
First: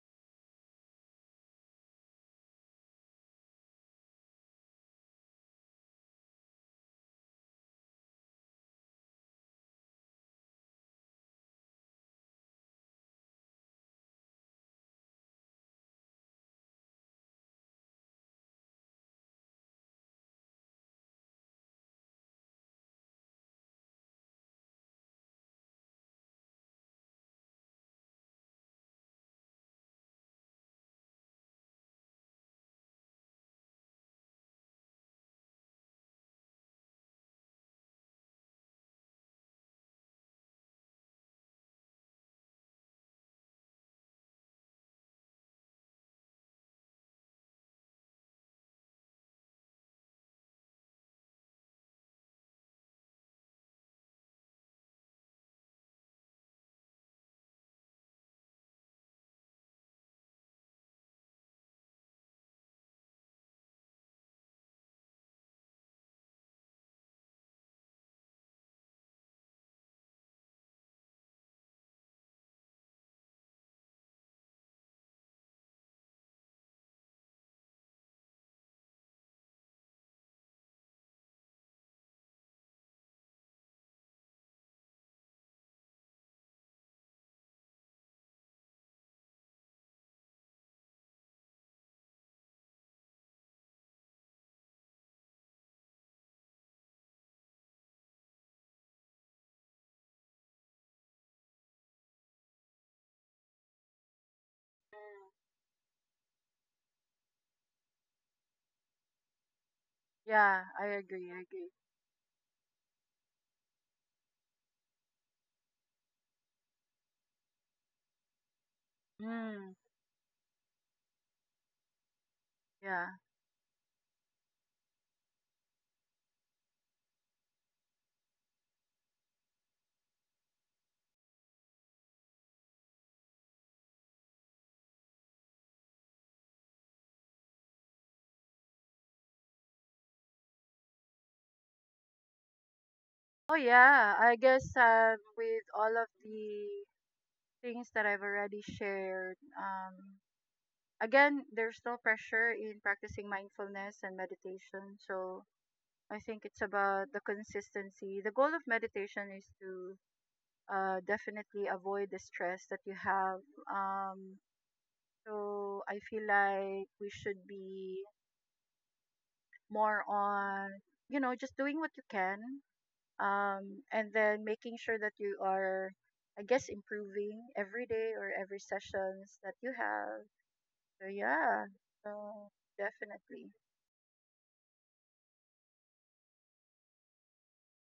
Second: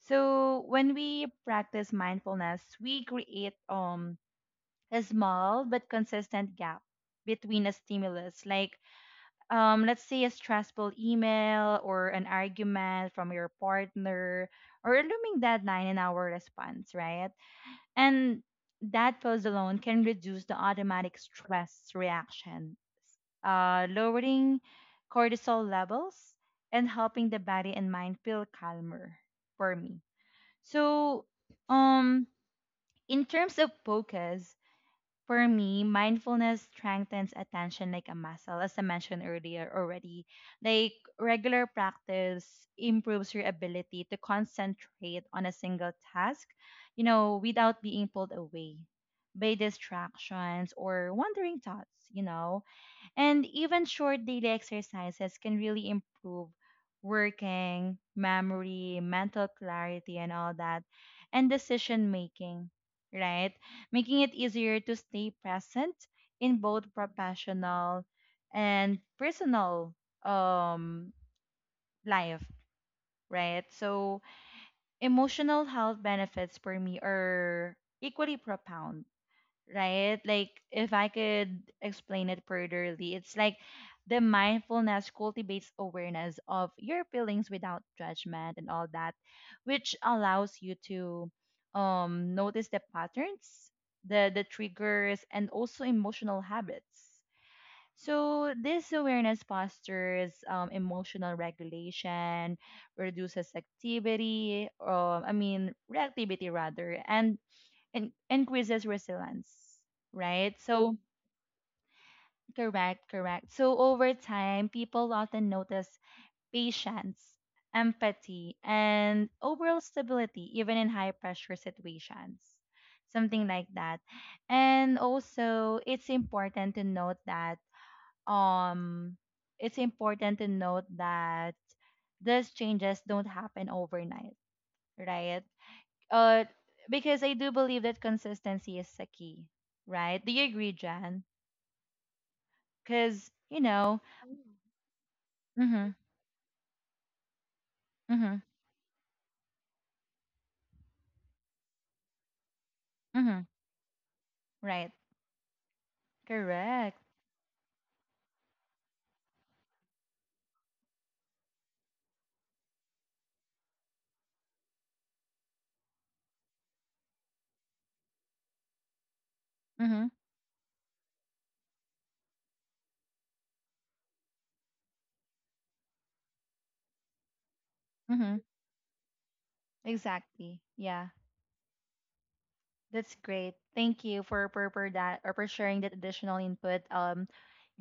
So when we practice mindfulness, we create a small but consistent gap between a stimulus, like let's say a stressful email or an argument from your partner or a looming deadline in our response, right? And that pause alone can reduce the automatic stress reaction, lowering cortisol levels and helping the body and mind feel calmer for me. So, um, in terms of focus, for me, mindfulness strengthens attention like a muscle, as I mentioned earlier already. Like regular practice improves your ability to concentrate on a single task, you know, without being pulled away by distractions or wandering thoughts, you know, and even short daily exercises can really improve working, memory, mental clarity, and all that, and decision making, right? Making it easier to stay present in both professional and personal um, life, right? So, emotional health benefits for me are equally profound, right? Like if I could explain it furtherly, it's like the mindfulness cultivates awareness of your feelings without judgment and all that, which allows you to notice the patterns, the triggers and also emotional habits. So this awareness fosters emotional regulation, reduces activity, or Mm. I mean reactivity rather, and increases resilience, right? Yeah, I So, agree. I agree. correct, correct. So, over time, people often notice patience, empathy, and Mm, overall stability, even in high pressure situations, yeah. something like that. And also, um, it's important to note that these changes don't happen overnight, right? uh, because I do believe that consistency is the key, right? Do you agree, Jan? Because Oh, you know, yeah. I guess with mhm, all of the things that I've mhm, already shared. Again, there's no pressure in practicing mhm, mindfulness and right, meditation. So I think it's correct, about the consistency. The goal of meditation is to definitely avoid the stress that you have. Um, so I feel like we should be more mhm, on, you know, just doing what you can, and then making sure that you are, I guess, improving every day or mhm, every sessions that you have. exactly, So yeah, yeah, so that's definitely. great. Thank you for that or for sharing that additional input,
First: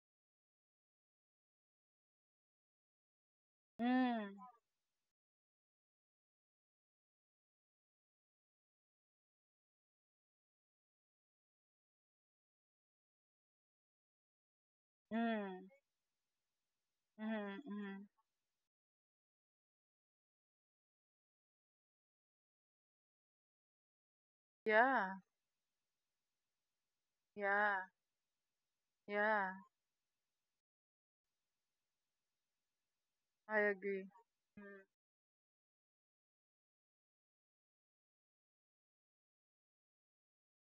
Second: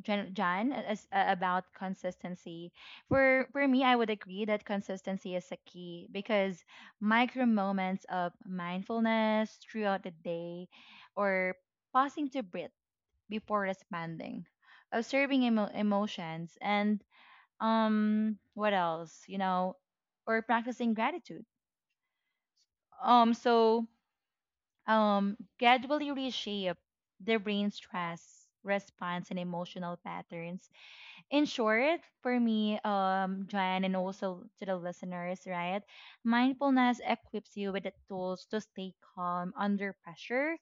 Jan, Jan, about consistency. For me, I would agree Mm, that consistency is a key because micro moments of mindfulness throughout the day, or pausing to breathe before responding, observing mm, emotions, and mm, mm. What else, you know, or practicing gratitude. Um, so Yeah, um gradually reshape the brain yeah, stress response and yeah. emotional patterns. In short, for me, I Jan, and agree. also to the listeners, right? Mindfulness equips you with the tools to stay calm under pressure,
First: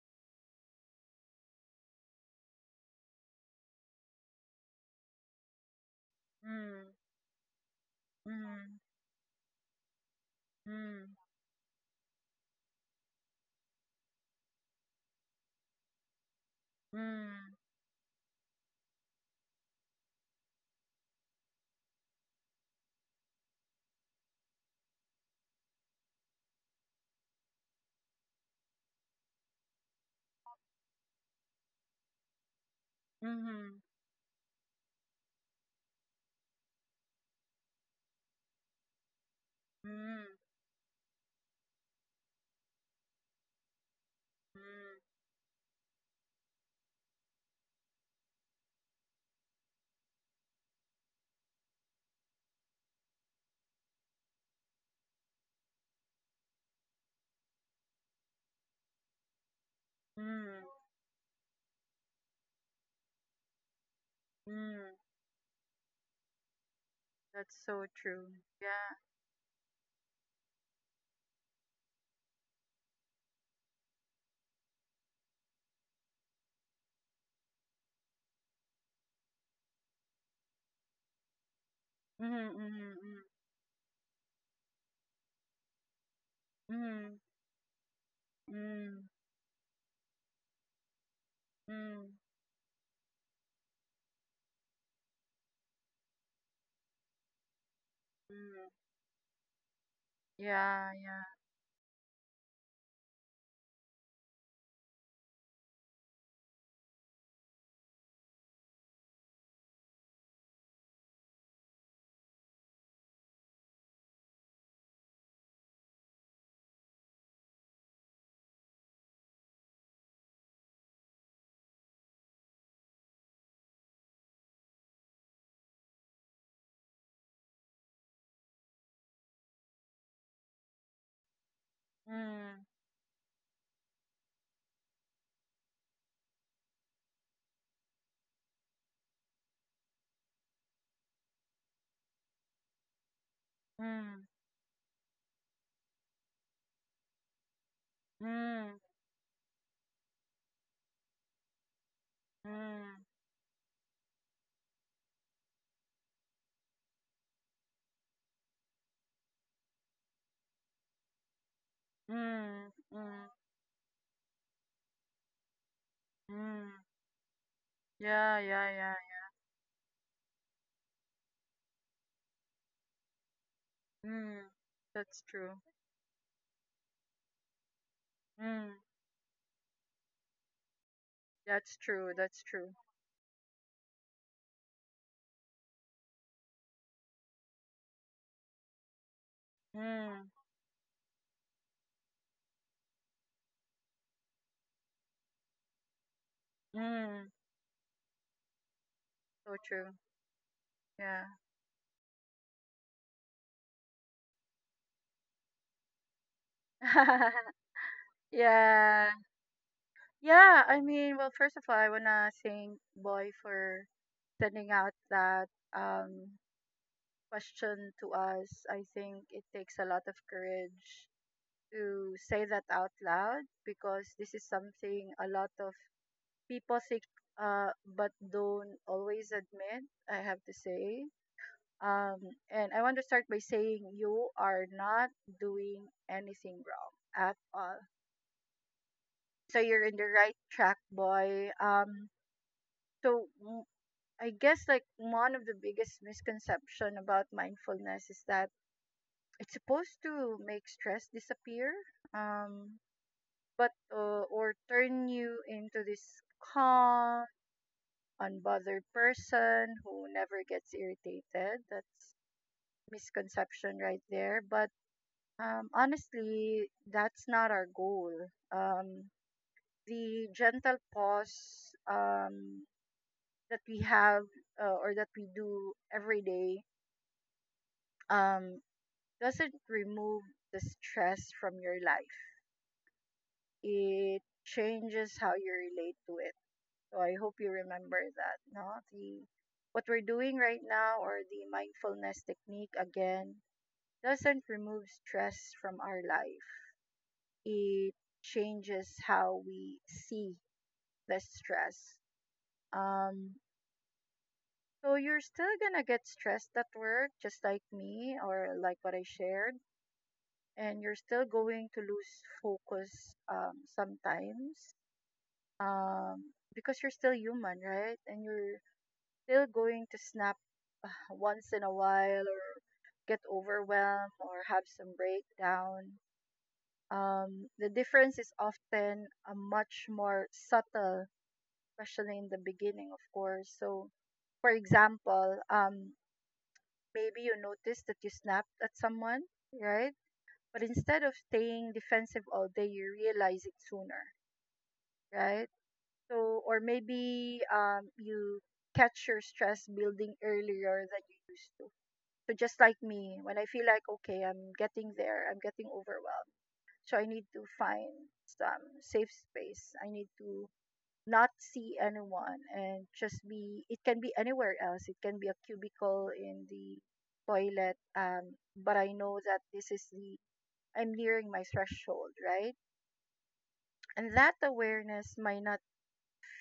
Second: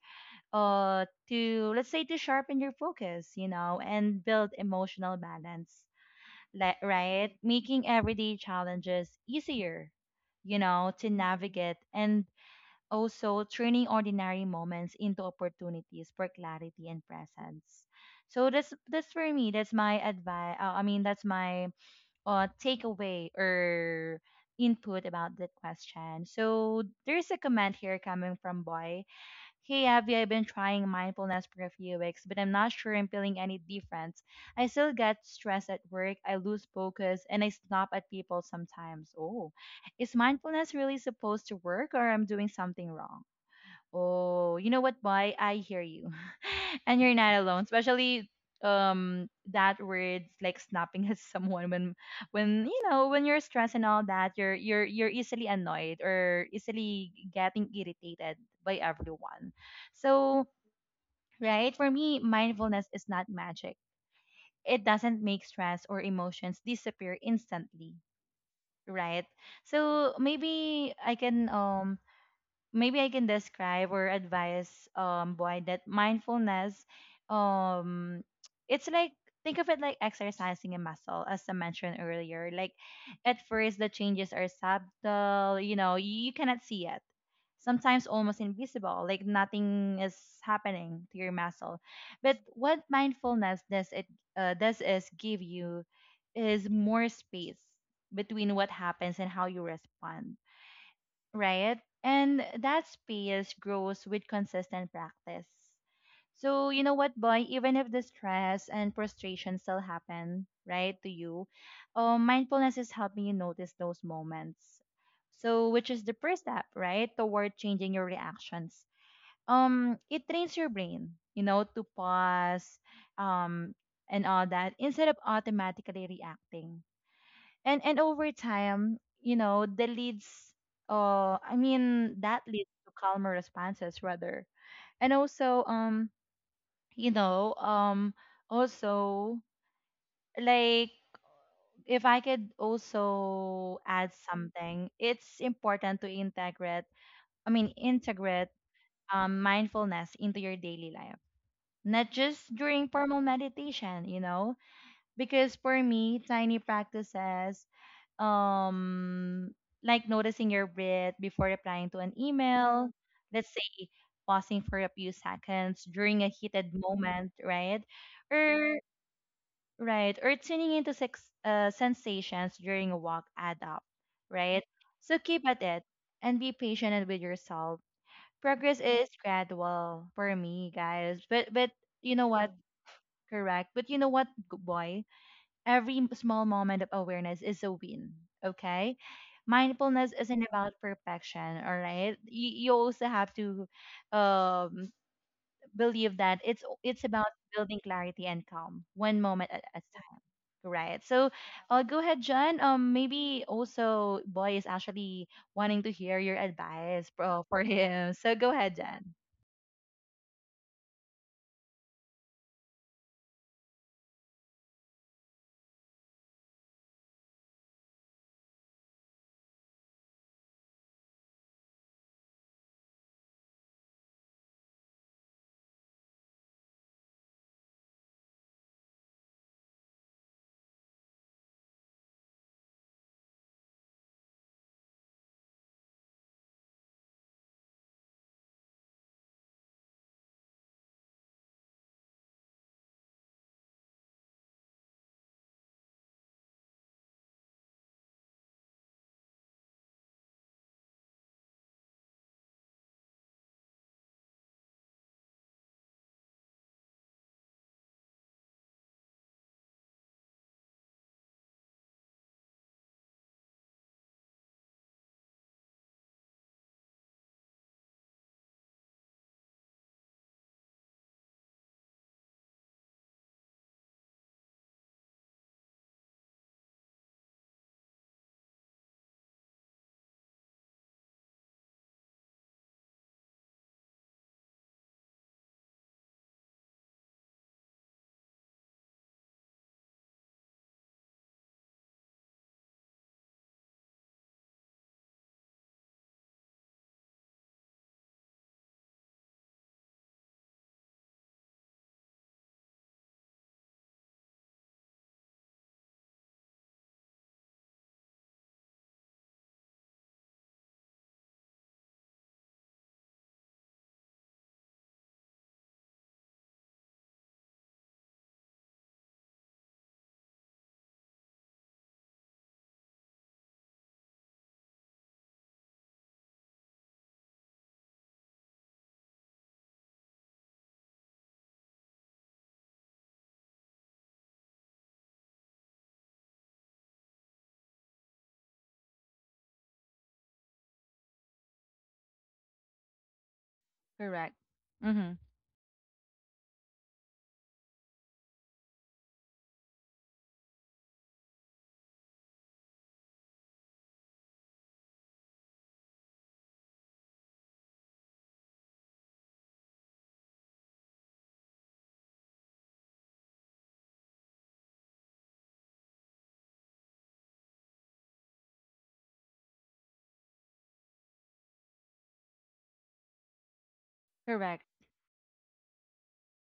to let's say to sharpen your focus, you know, and build emotional balance, like Mm, right, making everyday mm, challenges easier, you know, to mm, navigate and also turning ordinary moments into opportunities for clarity and mm, presence. So that's for me. That's my advice. I mean, that's my takeaway or input about that question. So there's a comment here coming from Boy. Hey, Abby, I've been trying mindfulness for a few weeks, but I'm not sure I'm feeling any mm, difference. I still get stressed at work. I lose focus, and I snap at people sometimes. Oh, is mm, mindfulness really supposed to work, or I'm doing something wrong? Oh, you know mm, what, boy? I hear you. <laughs> And you're not alone, especially um that word like snapping at someone when you know, when you're stressed and all that, you're easily annoyed or easily getting irritated by everyone. mm, So mm, right, for me mindfulness is not magic. It mm. doesn't make stress or emotions disappear That's so instantly, true. Yeah. right? So maybe I can describe or advise boy that mindfulness um it's like think of it like exercising a muscle, as I mentioned earlier. Mm, Like mm, at first the changes are subtle, you know, you cannot see it. mm, Sometimes almost mm, invisible, mm, like nothing is happening to your muscle. mm, But what mindfulness does is give you is more space between what mm. happens and how you respond, Yeah, yeah. right? And that space grows with consistent practice. So, you know what, boy, even if the stress and frustration still happen, right, to you, mindfulness is helping you notice those moments. So, which is the first step, right, toward changing your reactions. It trains your brain, you know, to pause, um, and all that instead of automatically reacting, and over time you know the leads I mean that Mm, leads to calmer responses rather. And also you know um also like if I could also add mm, something, it's important to integrate I mean integrate mm, mindfulness into your daily life, not just during mm, formal meditation, you know, because for me tiny practices, um like noticing your breath before replying to an mm, email, mm, let's say, pausing for a few seconds during a mm. heated Mm. moment, right, Yeah, yeah, or yeah. Tuning into sensations during a walk add up, Mm, right? So that's keep true. at it and be patient and with yourself. Mm, Progress is gradual for me guys, but that's true. you know That's what, true. correct, but you know what, boy, every small moment of awareness is a win, okay? Mindfulness Mm, isn't about perfection, all right? You also have to um, believe that it's about mm, building clarity and calm, one moment so at a true. time, right? So, Yeah. Go ahead, John. Maybe also Boy is actually wanting to hear your advice <laughs> for him. So go ahead, Yeah. John. Yeah, I mean, well, first of all, I wanna thank Boy for sending out that um question to us. I think it takes a lot of courage to say that out loud because this is something a lot of people think, uh but don't always admit, I have to say. Um, and I want to start by saying you are not doing anything wrong at all. So you're in the right track, boy. So w- I guess like one of the biggest misconception about mindfulness is that it's supposed to make stress disappear, um, but or turn you into this calm, unbothered person who never gets irritated. That's misconception right there, but honestly, that's not our goal. Um, the gentle pause, that we have, or that we do every day, um, doesn't remove the stress from your life. It changes how you relate to it. So I hope you remember that. No, the what we're doing right now, or the mindfulness technique again, doesn't remove stress from our life. It changes how we see less stress. Um, so you're still gonna get stressed at work, just like me or like what I shared, and you're still going to lose focus sometimes, um, because you're still human, right? And you're still going to snap, uh, once in a while, or get overwhelmed, or have some breakdown. The difference is often a much more subtle, especially in the beginning, of course. So, for example, maybe you noticed that you snapped at someone, right? But instead of staying defensive all day, you realize it sooner, Correct. Mm-hmm. right? So, or maybe you catch your stress building earlier than you used to. So, just like me, when I feel like, okay, I'm getting there, I'm getting overwhelmed. So, I need to find some safe space. I need to not see anyone and just be, it can be anywhere else, it can be a cubicle in the toilet, but I know that this is the. I'm nearing my threshold, right? And that Correct. <laughs> awareness might not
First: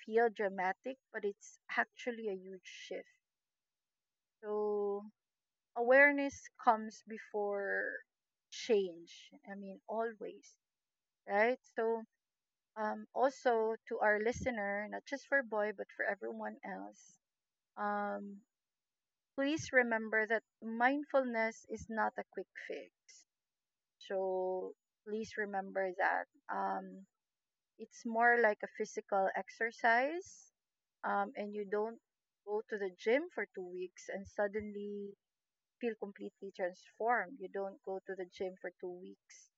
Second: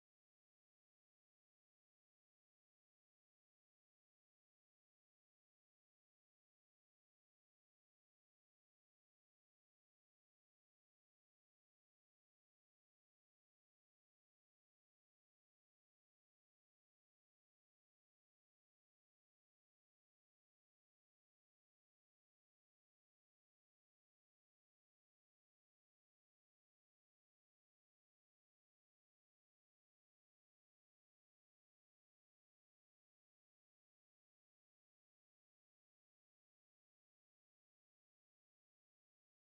feel dramatic, but it's actually a huge shift. So awareness comes before change, I mean, always, right? So also to our listener, not just for boy, but for everyone else, um, please remember that mindfulness is not a quick fix. So please remember that, um, it's more like a physical exercise, and you don't go to the gym for 2 weeks and suddenly feel completely transformed. You don't go to the gym for 2 weeks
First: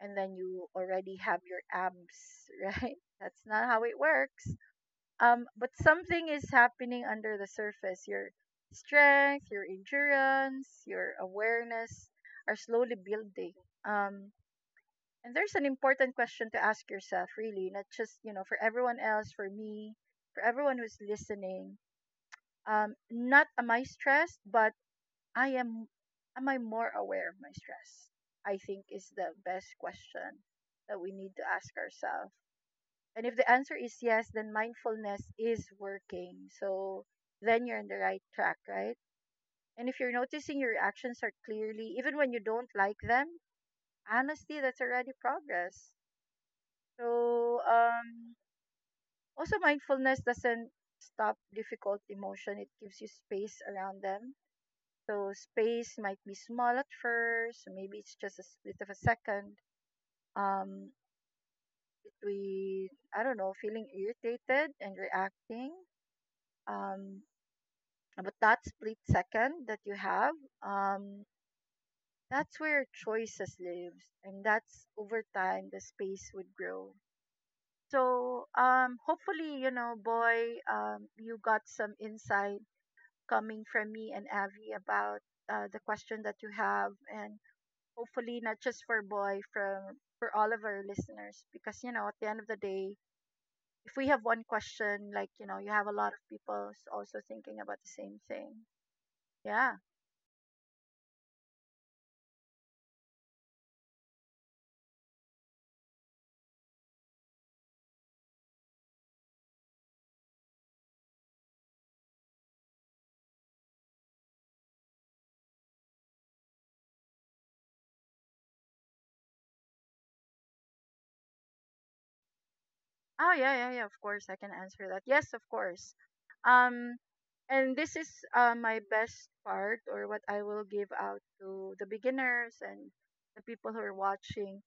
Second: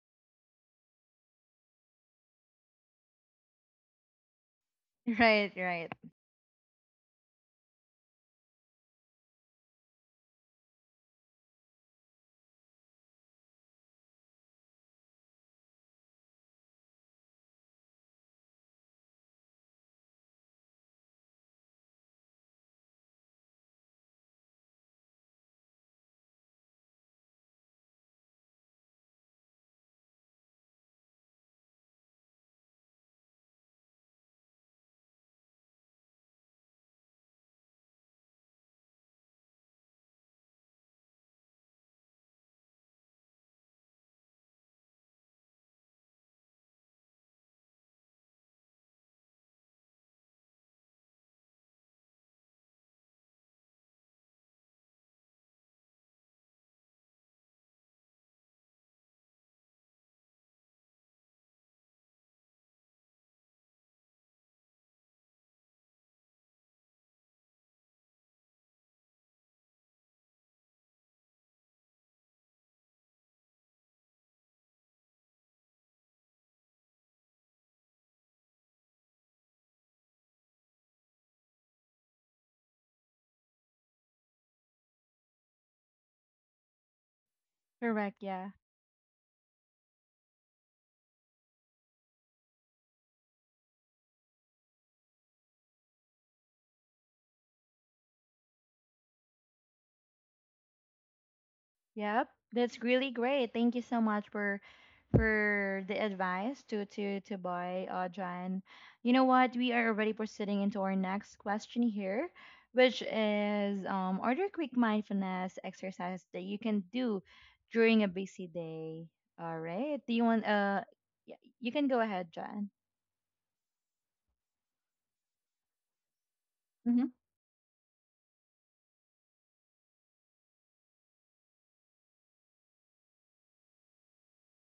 and then you already have your abs, <laughs> right? That's not how it works. Right, But right. something is happening under the surface, your strength, your endurance, your awareness are slowly building. um and there's an important question to ask yourself really, not just, you know, for everyone else, for me, for everyone who's listening, not am I stressed, but I am I more aware of my stress? I think is the best question that we need to ask ourselves. And if the answer is yes, then mindfulness is working. So then you're on the right track, right? And if you're noticing your actions are clearly, even when you don't like them, honestly, that's already progress. So also, mindfulness doesn't stop difficult emotion, it gives you space around them. So space might be small at first, maybe it's just a split of a second. Um, Between I don't know, feeling irritated and reacting, um, but that split second that you have, um, that's where choices lives, and that's over time the space would grow. So hopefully, you know, boy, you got some insight coming from me and Avi about the question that you have, and Correct, hopefully yeah. not just for boy, from for all of our listeners, because you know, at the end of the day, if we have one question, like you know, you have a lot of people also thinking about the same thing. Yeah. Yep, that's really great. Thank you so much for the advice to buy Audra. And you know what? We are already proceeding into our next question here, which is are there quick mindfulness exercises that you can do during a busy day? All right. Do you want uh? y- You can go ahead, John. Oh yeah, yeah, yeah. Of course, I can answer that. Yes, of course. Um, Mm-hmm. and this is my best part, or what I will give out to the beginners and the people who are watching.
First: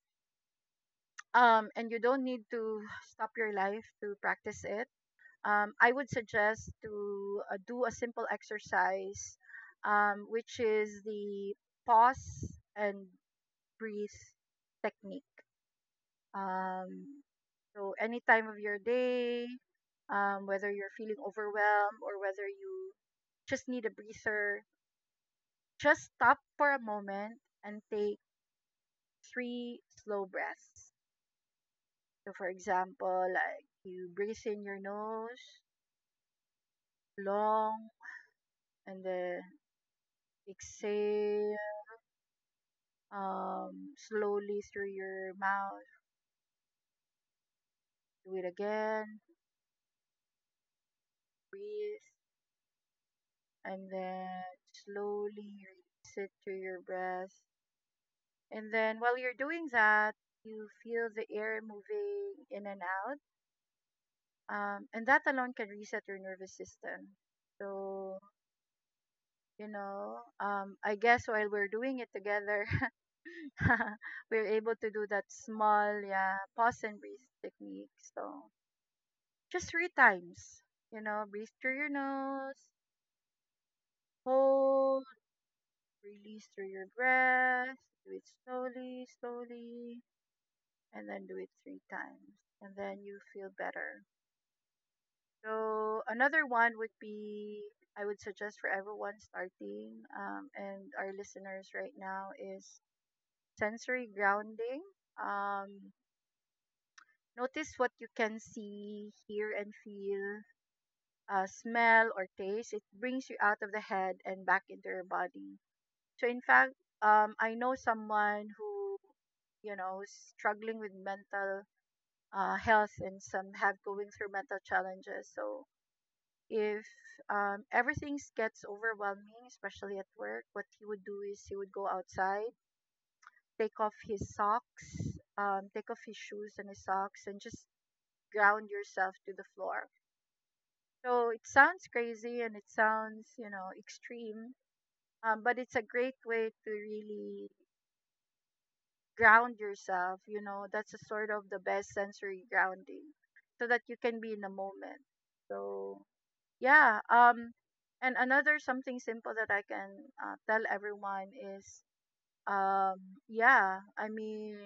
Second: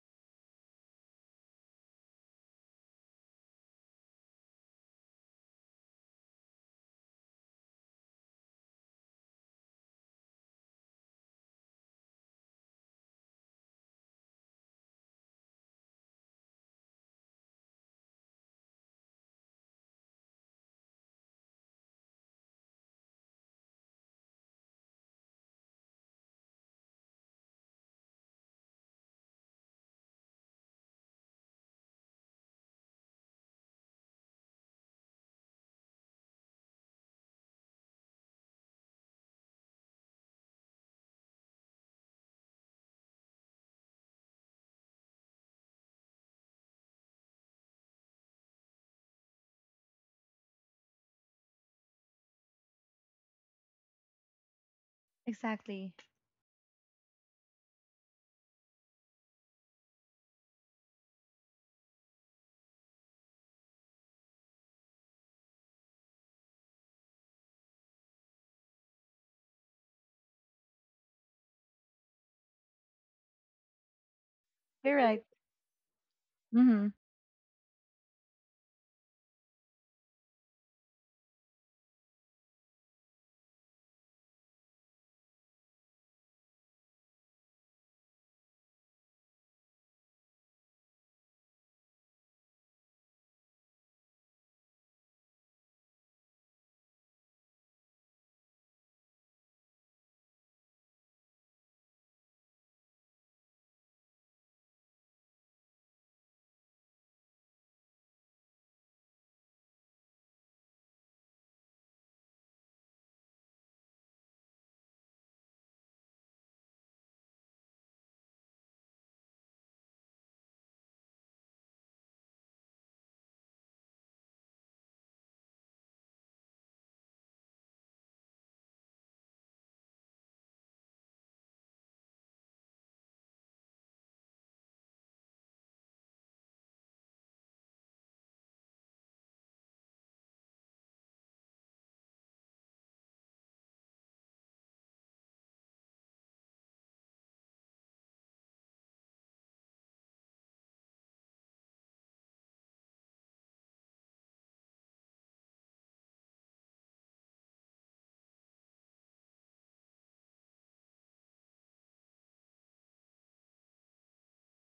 And you don't need to stop your life to practice it. I would suggest to do a simple exercise, which is the pause and breathe technique. Um, so any time of your day, whether you're feeling overwhelmed or whether you just need a breather, just stop for a moment and take three slow breaths. So, for example, like you breathe in your nose long and then exhale slowly through your mouth. Do it again. Breathe and then slowly Exactly. release it to your breath. And then while you're doing that, you feel the air moving in and out. And that alone can reset your nervous system. So, I guess while we're doing it together, <laughs> we're able to You're do right. that small, yeah, pause Mm-hmm. and breathe technique. So, just three times, breathe through your nose, hold, release through your breath, do it slowly, slowly, and then do it three times. And then you feel better. So another one would be I would suggest for everyone starting and our listeners right now is sensory grounding. Um, notice what you can see, hear, and feel, smell, or taste. It brings you out of the head and back into your body. So in fact, I know someone who who's struggling with mental health and some have going through mental challenges. So if everything gets overwhelming, especially at work, what he would do is he would go outside, take off his socks, take off his shoes and his socks, and just ground yourself to the floor. So it sounds crazy and it sounds, you know, extreme, but it's a great way to really ground yourself. You know, that's a sort of the best sensory grounding so that you can be in the moment. So yeah, and another something simple that I can tell everyone is um yeah I mean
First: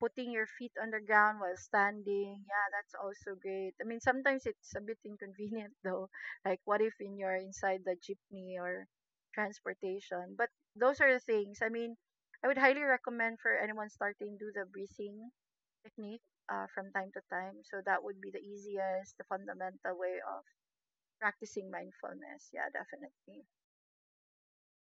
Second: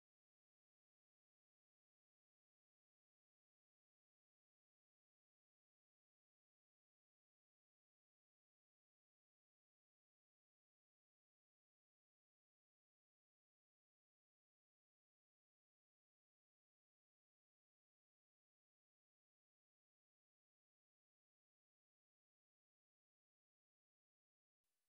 putting your feet on the ground while standing, yeah, that's also great. I mean sometimes it's a bit inconvenient <laughs> though, like what if in you're inside the jeepney or transportation, but those are the things. I mean I would highly recommend for anyone starting do the breathing technique from time to time, so that would be the easiest, the fundamental way of practicing mindfulness. Yeah, definitely.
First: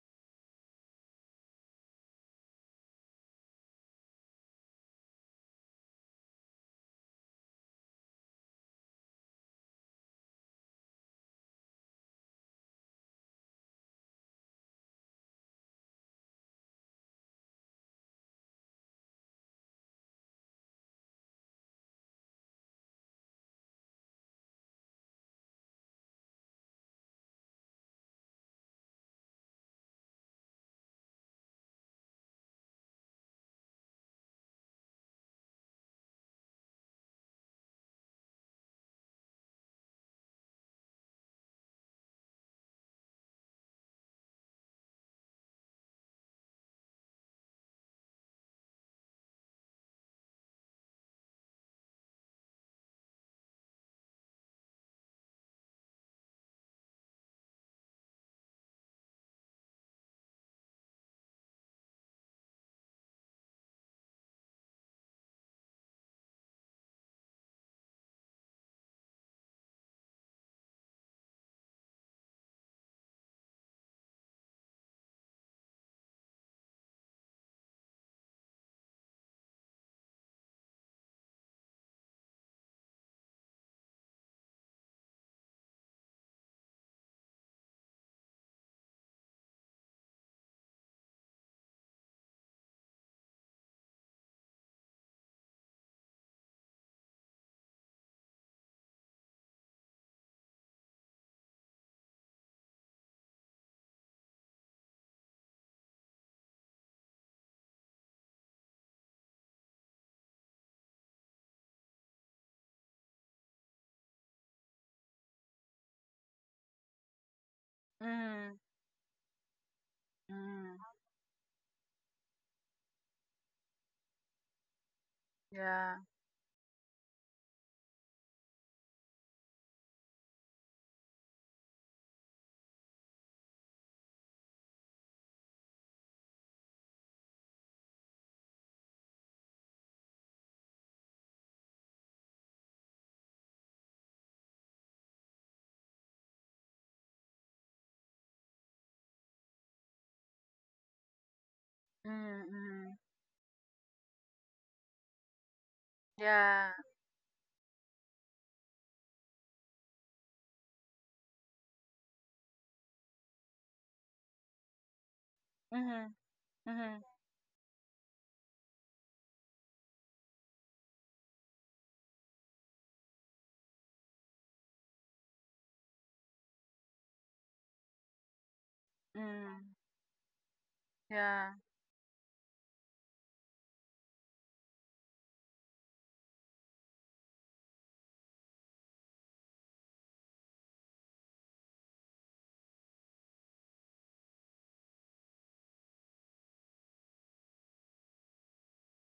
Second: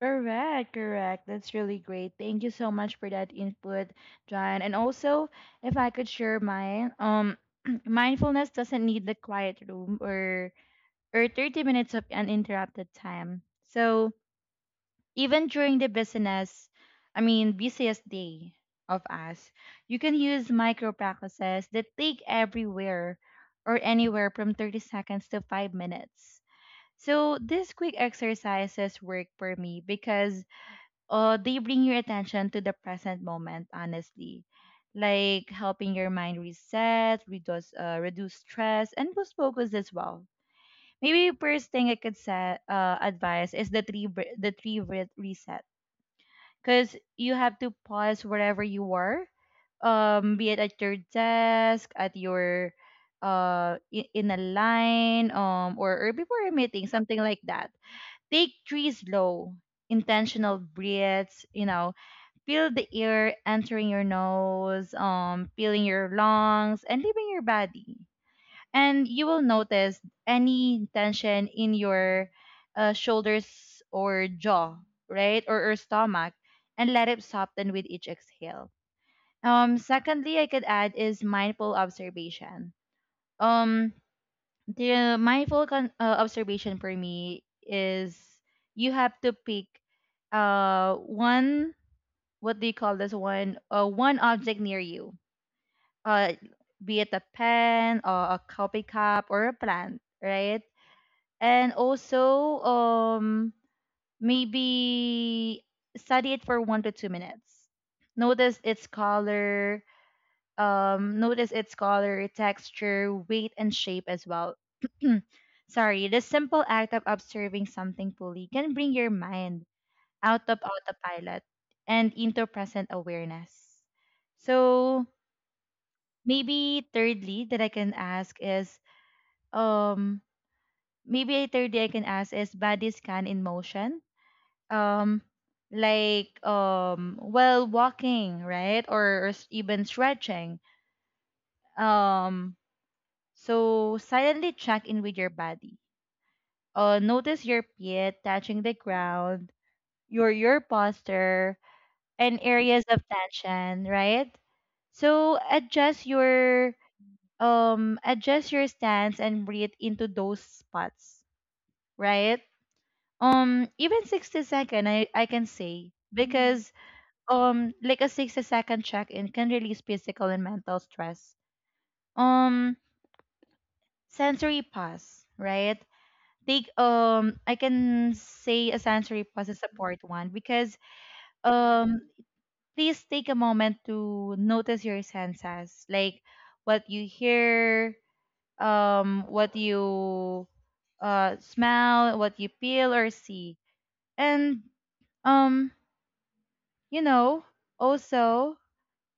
Correct, correct. That's really great. Thank you so much for that input, John. And also, if I could share mine, <clears throat> mindfulness doesn't need the quiet room or 30 minutes of uninterrupted time. So even during the business, I mean busiest day of us, you can use micro practices that take everywhere or anywhere from 30 seconds to 5 minutes. So these quick exercises work for me because they bring your attention to the present moment, honestly, like helping your mind reset, reduce stress, and boost focus as well. Maybe first thing I could say, advise is the the three breath reset, because you have to pause wherever you were, be it at your desk, at your in a line or before a meeting, something like that. Take three slow, intentional breaths, you know. Feel the air entering your nose, feeling your lungs, and leaving your body. And you will notice any tension in your shoulders or jaw, right? Or stomach, and let it soften with each exhale. Secondly, I could add is mindful observation. Um, the mindful observation for me is you have to pick one, what do you call this one? One object near you, uh, be it a pen or a coffee cup or a plant, right? And also, maybe study it for 1 to 2 minutes. Notice its color. Notice its color, texture, weight, and shape as well. <clears throat> Sorry, the simple act of observing something fully Mm, can bring your mind out of mm, autopilot and into present awareness. So yeah. maybe thirdly that I can ask is um maybe thirdly I can ask is body scan in motion. Um like while walking, right? Or even stretching. Um so silently check in with your body. Notice your feet touching the ground, your posture, and Mm, areas mm, of tension, right? So yeah. Adjust your stance and breathe into those spots, right? Even 60 second, I can say, Mm, mm-hmm, because mm, like a 60-second check in can release physical and mental stress. Um Sensory pause, right? Take I can say a sensory pause is a mm, part one because yeah. um please take a moment to notice your senses, like what you hear, what you smell, what you feel or see, and um, you know, also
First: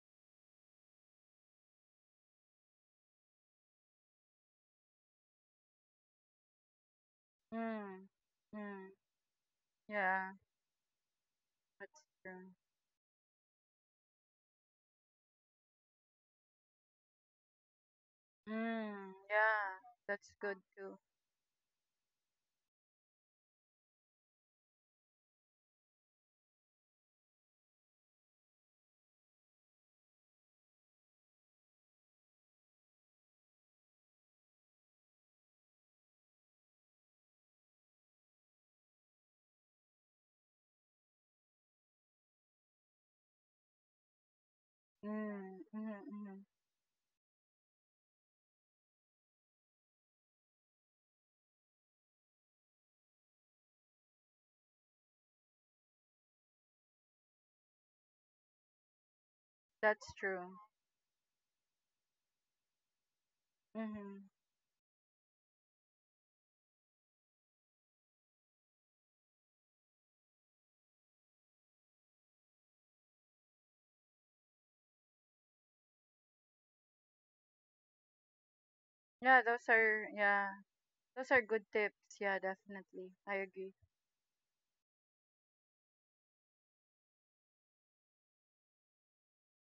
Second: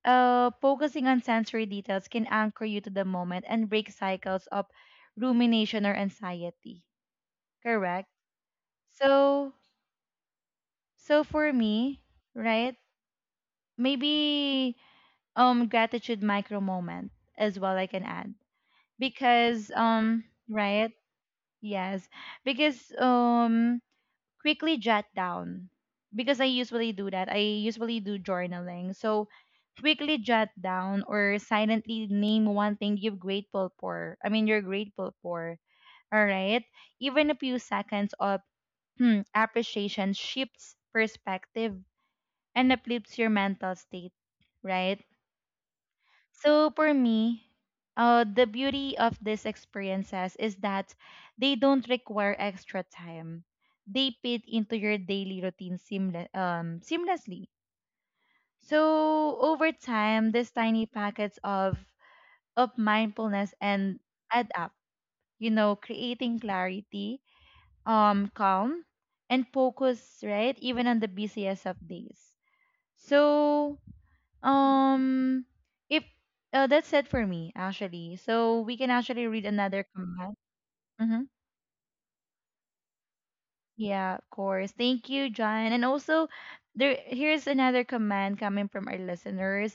focusing on sensory details can anchor you to the moment and break cycles of rumination or anxiety. Correct. Mm, mm, So, yeah. so for me, That's true. right? Maybe gratitude micro moment as well, I can add, Mm, because yeah. That's good right, too. yes, because quickly jot down, because I usually do journaling, so quickly jot down or silently name one thing you're grateful for, you're grateful for, all right, even a few seconds of, appreciation shifts perspective and uplifts your mental state, right? Mm, mm, mm. So for me, the beauty of these experiences is that they don't require extra time. They fit into your daily routine seamlessly. So over That's time, these true. tiny packets of mindfulness and Mm-hmm. add up. You know, creating clarity, calm, and focus. Right, even on the busiest of days. So um, if that's it for me, actually. So we can actually Yeah, read those another are, comment. yeah, Mhm. those are good tips. Yeah, definitely. I agree. Yeah, of course. Thank you, John. And also, there here's another command coming from our listeners.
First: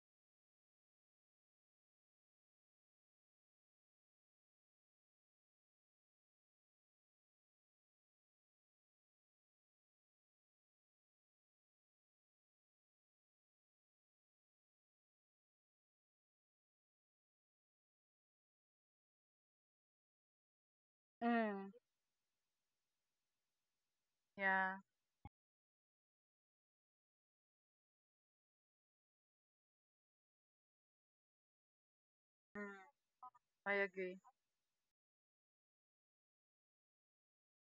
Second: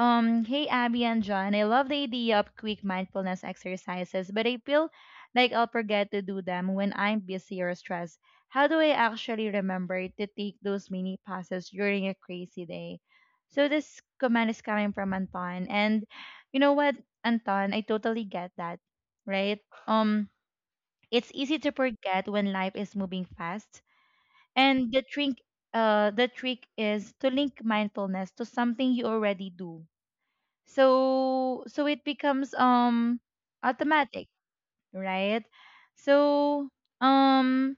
Hey Abby and John, I love the idea of quick mindfulness exercises, but I feel like I'll forget to do them when I'm busy or stressed. How do I actually remember to take those mini pauses during a crazy day? So this command is coming from Anton, and you know what, Anton, I totally get that, right? Um, it's easy to Mm, forget when life is moving fast, yeah. and the trick is to link mindfulness to something you already do. So it becomes Mm, I agree. automatic, right? So, um,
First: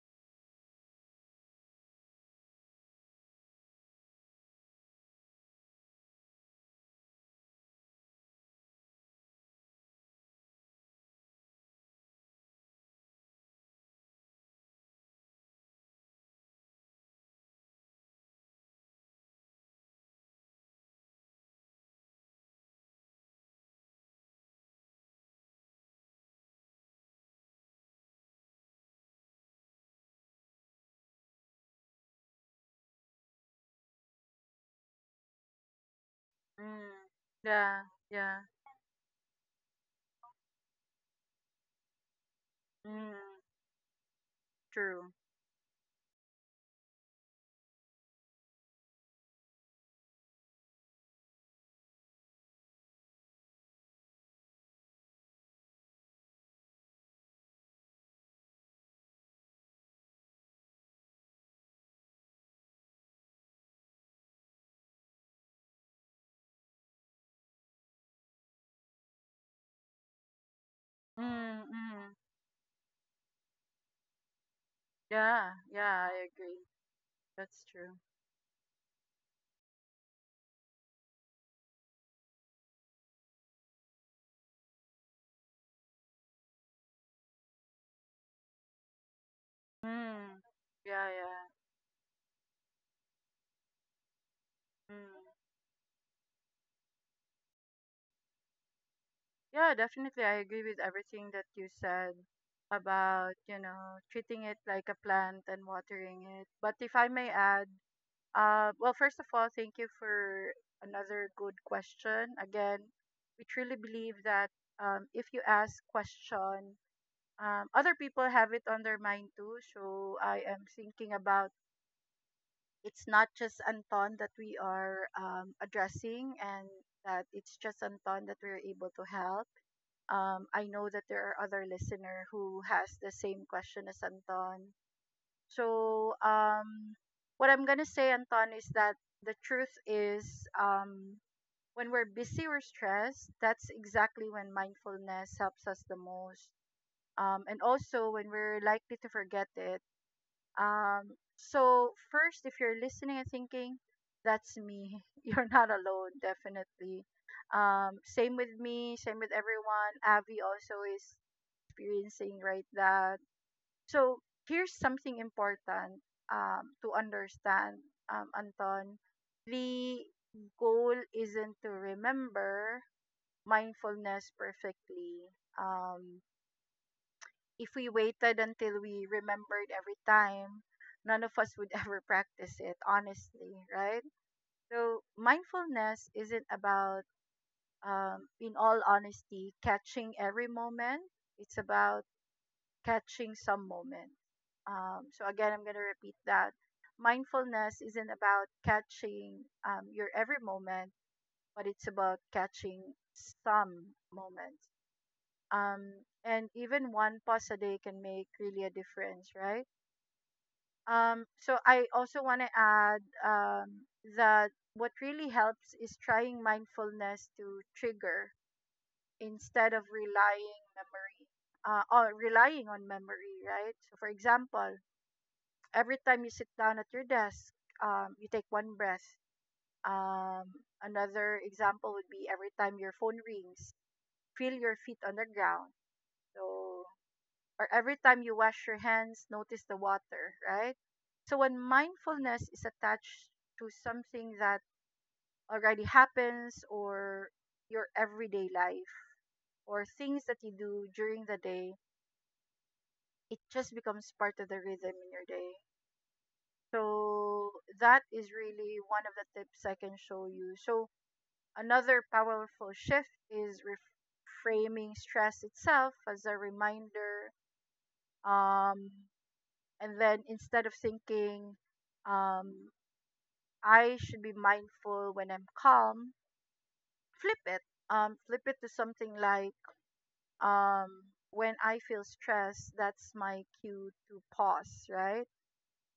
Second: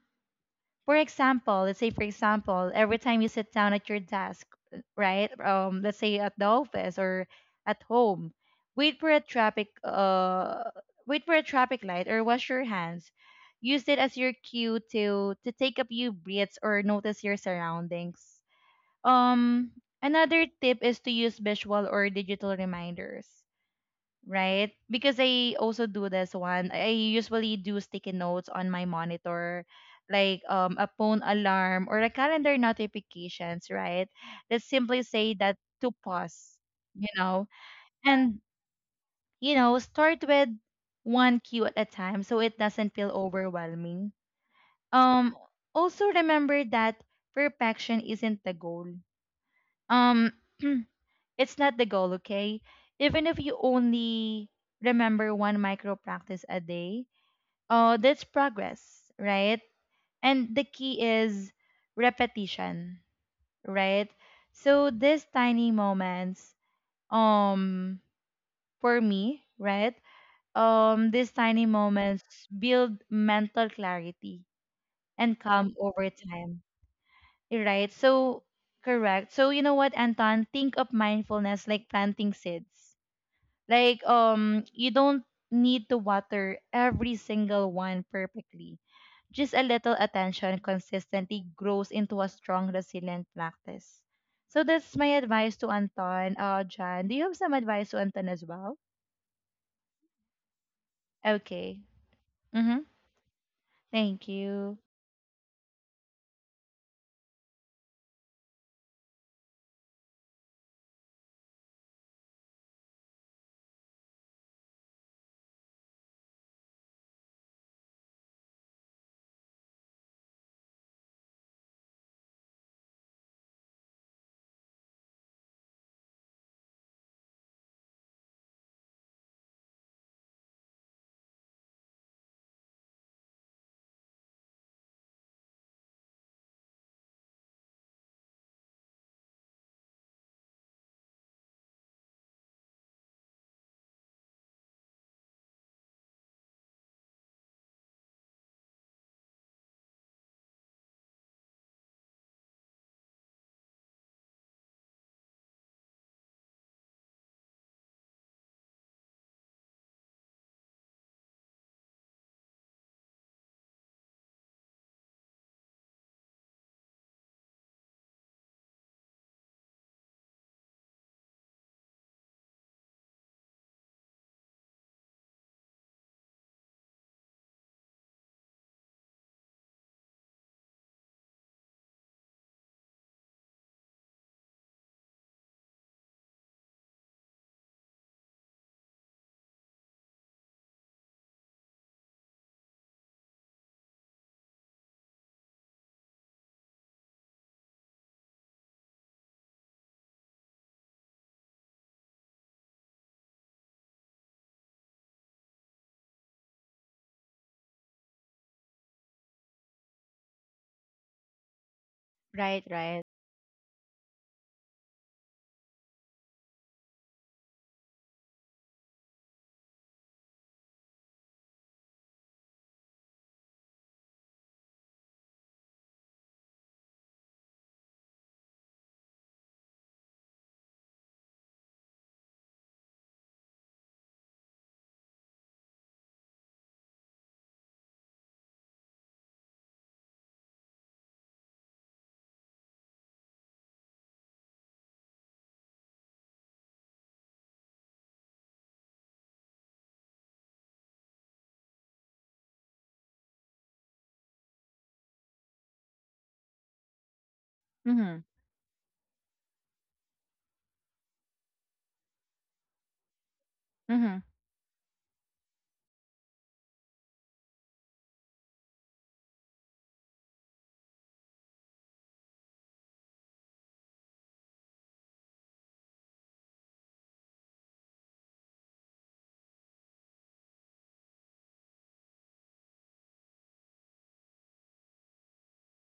for example, every time you sit down at your desk, right? Let's say at the office or at home, wait for a traffic uh wait for a traffic light or wash your hands. Use it as your cue to take a few breaths or notice your surroundings. Um Another tip is to use visual or digital reminders, right? Because I also do this one. I usually do sticky notes on my monitor, like a phone alarm or a calendar notifications, right? That simply say that to pause, you Mm, know, yeah. and Yeah. you know, start with one cue at a time so it doesn't feel Mm, overwhelming. true. Um, Also remember that perfection isn't the goal. Um, <clears throat> it's not the goal, okay? Even if you only remember one micro practice a day, oh, that's progress, right? And the key is repetition, right? So these tiny moments, um, for me, right? These Mm, tiny mm. moments build mental clarity and Yeah, calm yeah, over I agree. time, That's right? true. So correct. So you know what, Anton? Think of mindfulness like planting seeds. Like you don't need to water every single one perfectly. Just a little Mm. attention Yeah, consistently yeah. grows into a strong, resilient practice. So that's my Mm. advice to Anton. Uh, John, do you have some advice to Anton as well? Yeah, definitely. I agree with everything that you Okay. said Mhm. about, you know, Thank treating it you. like a plant and watering it. But if I may add, well, first of all, thank you for another good question. Again, we truly believe that if you ask question, other people have it on their mind too. So I am thinking about it's not just Anton that we are addressing and that it's just Anton that we're able to help. I know that there are other listener who has the same question as Anton. So what I'm gonna say, Anton, is that the truth is um, when we're busy or stressed, that's exactly when mindfulness helps us the most. And also when we're likely to forget it, so first, if you're listening and thinking, that's me, <laughs> you're not alone, definitely. Same with me, same with everyone. Avi also is experiencing right that. So here's something important to understand, Anton. The goal isn't to remember mindfulness perfectly. Um, if we waited until we remembered every time, none of us would <laughs> ever practice it, honestly, right? So, mindfulness isn't about, in all honesty, catching every moment, it's about catching some moment. So, again, I'm going to repeat that. Mindfulness isn't about catching your every moment, but it's about catching some moments. And even one pause a day can make really a difference, right? So I also want to Right, add right. That what really helps is trying mindfulness to trigger instead of relying memory or relying on memory, right? So for example, every time you sit down at your desk, you take one breath. Um, another example would be every time your phone rings, feel your feet on the ground. So or every time you wash your hands, notice the water, right? So when mindfulness is attached to something that already happens or your everyday life or things that you do during the day, it just becomes part of the rhythm in your day. So that Mhm. is really one of the tips I can show you. So another powerful shift is Mhm. reframing stress itself as a reminder, um, and then instead of thinking, um, I should be mindful when I'm calm, flip it. Flip it to something like, when I feel stressed, that's my cue to pause, right?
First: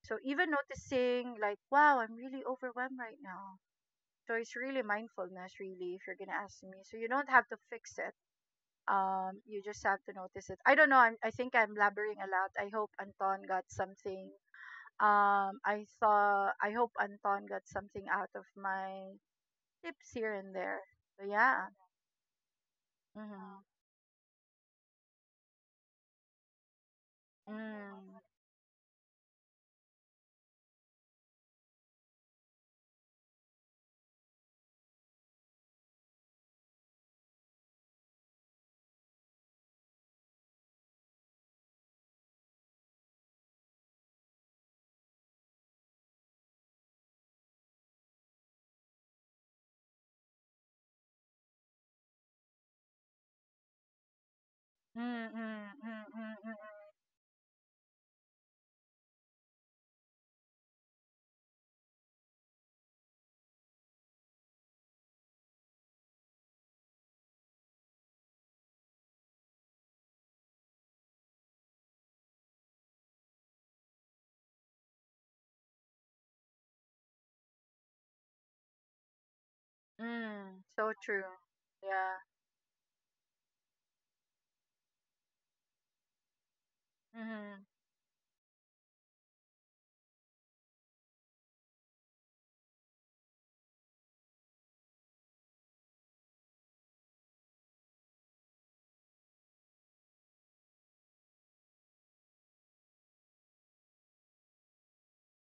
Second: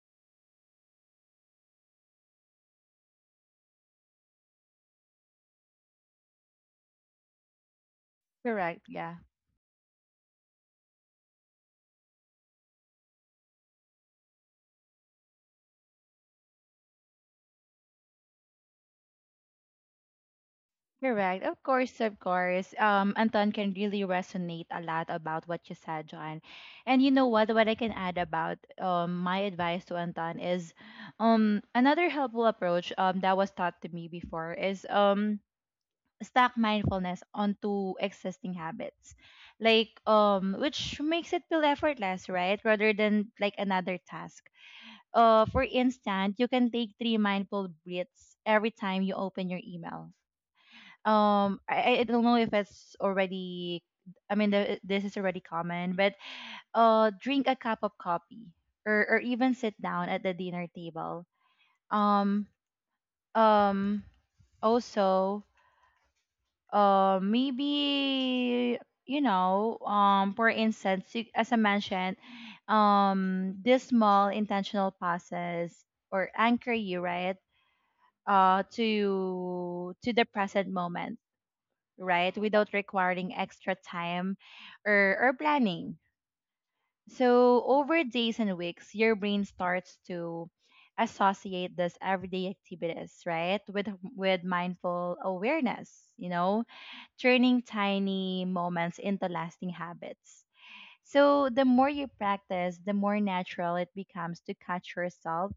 So even noticing like, wow, I'm really overwhelmed right now. So it's really mindfulness, really, if you're gonna ask me. So you don't have to fix it. Correct. Yeah. You just have to notice it. I don't know. I think I'm blabbering a lot. I hope Anton got something. I saw. I hope Anton got something out of my tips here and there. So Correct. Of yeah. course, of course. Anton Mm-hmm. can really resonate a lot about what you said, John. And you know what? What I can add Mm. about my advice to Anton is another helpful approach that was taught to me before is stack mindfulness onto existing habits. Like which makes it feel effortless, right? Rather than like another task. For instance, you can take three mindful breaths every time you open your email, I don't know if it's already, I mean, Mm, this is already mm, common, mm, but mm, mm, mm. Drink a cup of coffee or even sit down at the dinner table. um um Also, maybe you know, for instance, as I mentioned, this small intentional passes or anchor you, right, to the Mm, present so moment, true. Yeah. right? Without requiring extra time or planning. Mm-hmm. So, over days and weeks, your brain starts to associate this everyday activities, right? With mindful awareness, you know, turning tiny moments into lasting habits. So the more you practice, the more natural it becomes to catch yourself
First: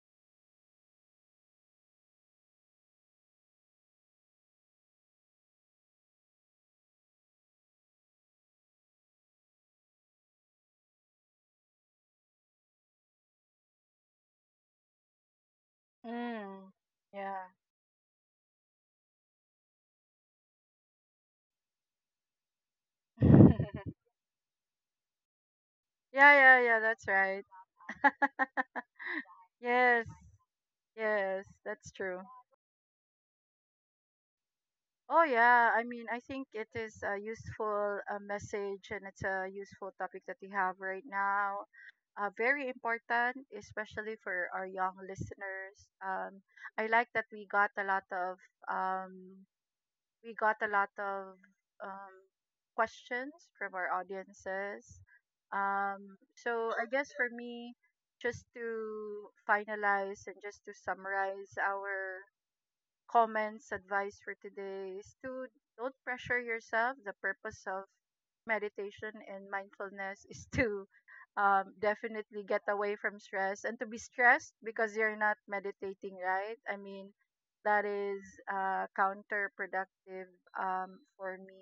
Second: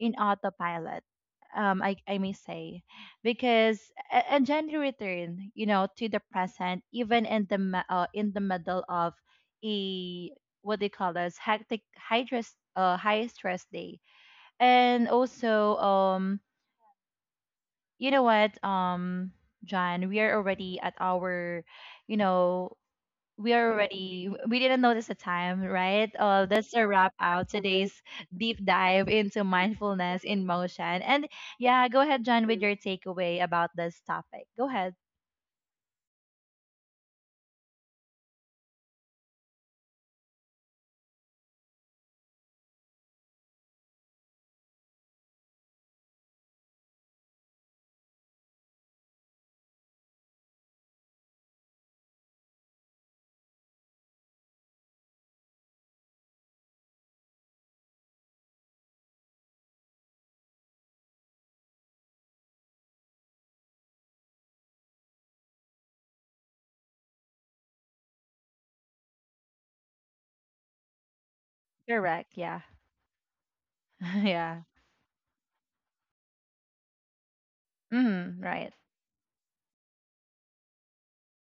in autopilot. I may say, because and gently return, you know, to the present, even in the middle of a what they call this hectic, high stress day, and also, Mm. Yeah. you know what, John, we are already at our, you know, we are <laughs> already we didn't notice the time, right? Yeah, yeah, That's yeah, a that's wrap right. out today's deep <laughs> dive into Yes. mindfulness in motion. And Yes, yeah, that's go true. ahead, John, with your takeaway about this topic. Go ahead. Oh yeah, I mean, I think it is a useful message and it's a useful topic that we have right now. Very important, especially for our young listeners. Um, I like that we got a lot of um, we got a lot of um, questions from our audiences. So I guess for me, just to finalize and just to summarize our comments, advice for today is to don't pressure yourself. The purpose of meditation and mindfulness is <laughs> to Correct, definitely get yeah. away from stress and to be <laughs> stressed Yeah. because you're not meditating, right? I mean, that is Mm, right. Counterproductive for me.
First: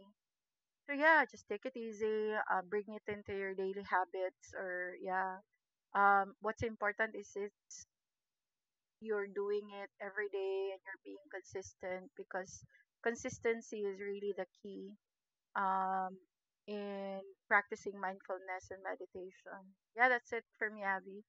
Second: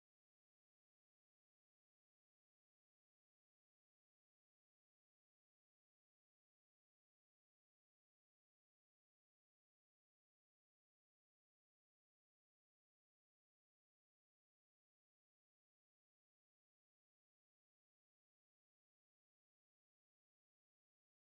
So yeah, just take it easy. Bring it into your daily habits, or yeah. What's important is it's you're doing it every day and you're being consistent because consistency is really the key um, in practicing mindfulness and meditation. Yeah, that's it for me, Abby.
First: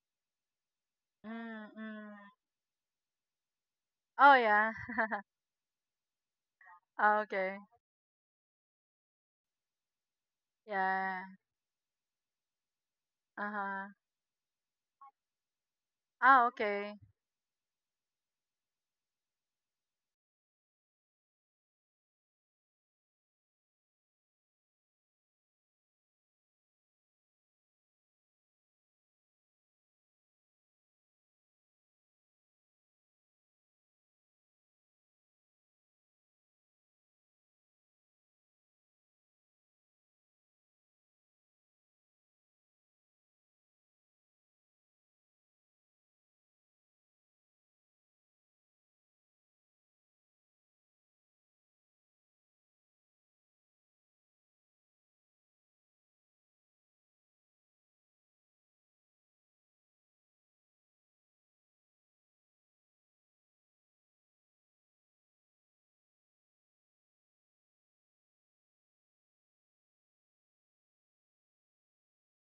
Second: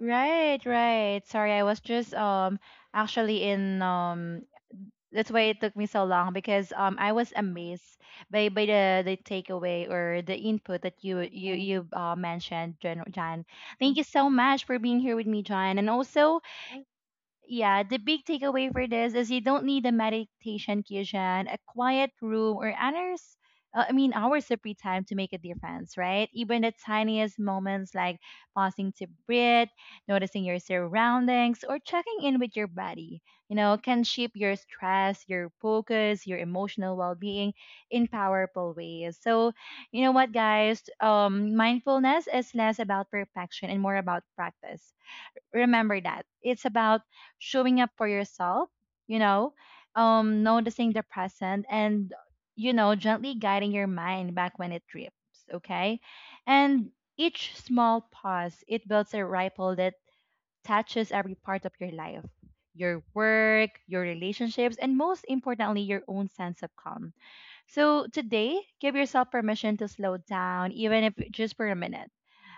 Right, right. Sorry, I was just Mm-mm. Actually in Oh, yeah. <laughs> that's why it took me so long, because I Oh, was okay. amazed by the takeaway or the input that you Yeah. you you uh, mentioned, Jan, Jan. Uh huh. Thank you so much for being here with me, John, and also Oh, okay. yeah, the big takeaway for this is you don't need a meditation cushion, a quiet room, or hours. I mean, hours of free time to make a difference, right? Even the tiniest moments like pausing to breathe, noticing your surroundings, or checking in with your body, you know, can shape your stress, your focus, your emotional well being in powerful ways. So, you know what, guys? Mindfulness is less about perfection and more about practice. Remember that it's about showing up for yourself, you know, noticing the present, and you know, gently guiding your mind back when it drifts, okay? And each small pause, it builds a ripple that touches every part of your life, your work, your relationships, and most importantly, your own sense of calm. So today, give yourself permission to slow down, even if just for a minute.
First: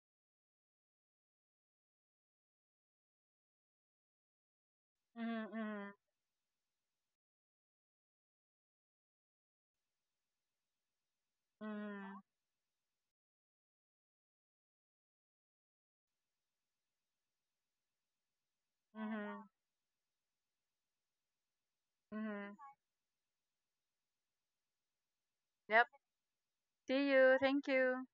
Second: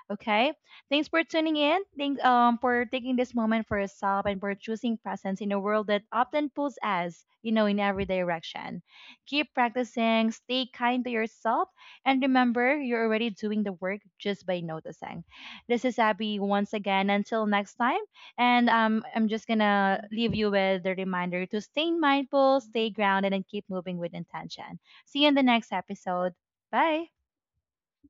Okay. Thanks for tuning in. Thanks for taking this moment for yourself and for choosing presence in a world Mm-mm. that often pulls us, you know, in every direction. Keep practicing, stay kind to yourself, Mm-hmm. and remember you're already doing the work just by noticing. This is Abby once again. Until next time. And I'm Mm-hmm. just gonna leave you with the reminder to stay mindful, Mm-hmm. stay grounded, and keep moving with intention. See you in the next Yep. episode. See Bye. you. Thank you.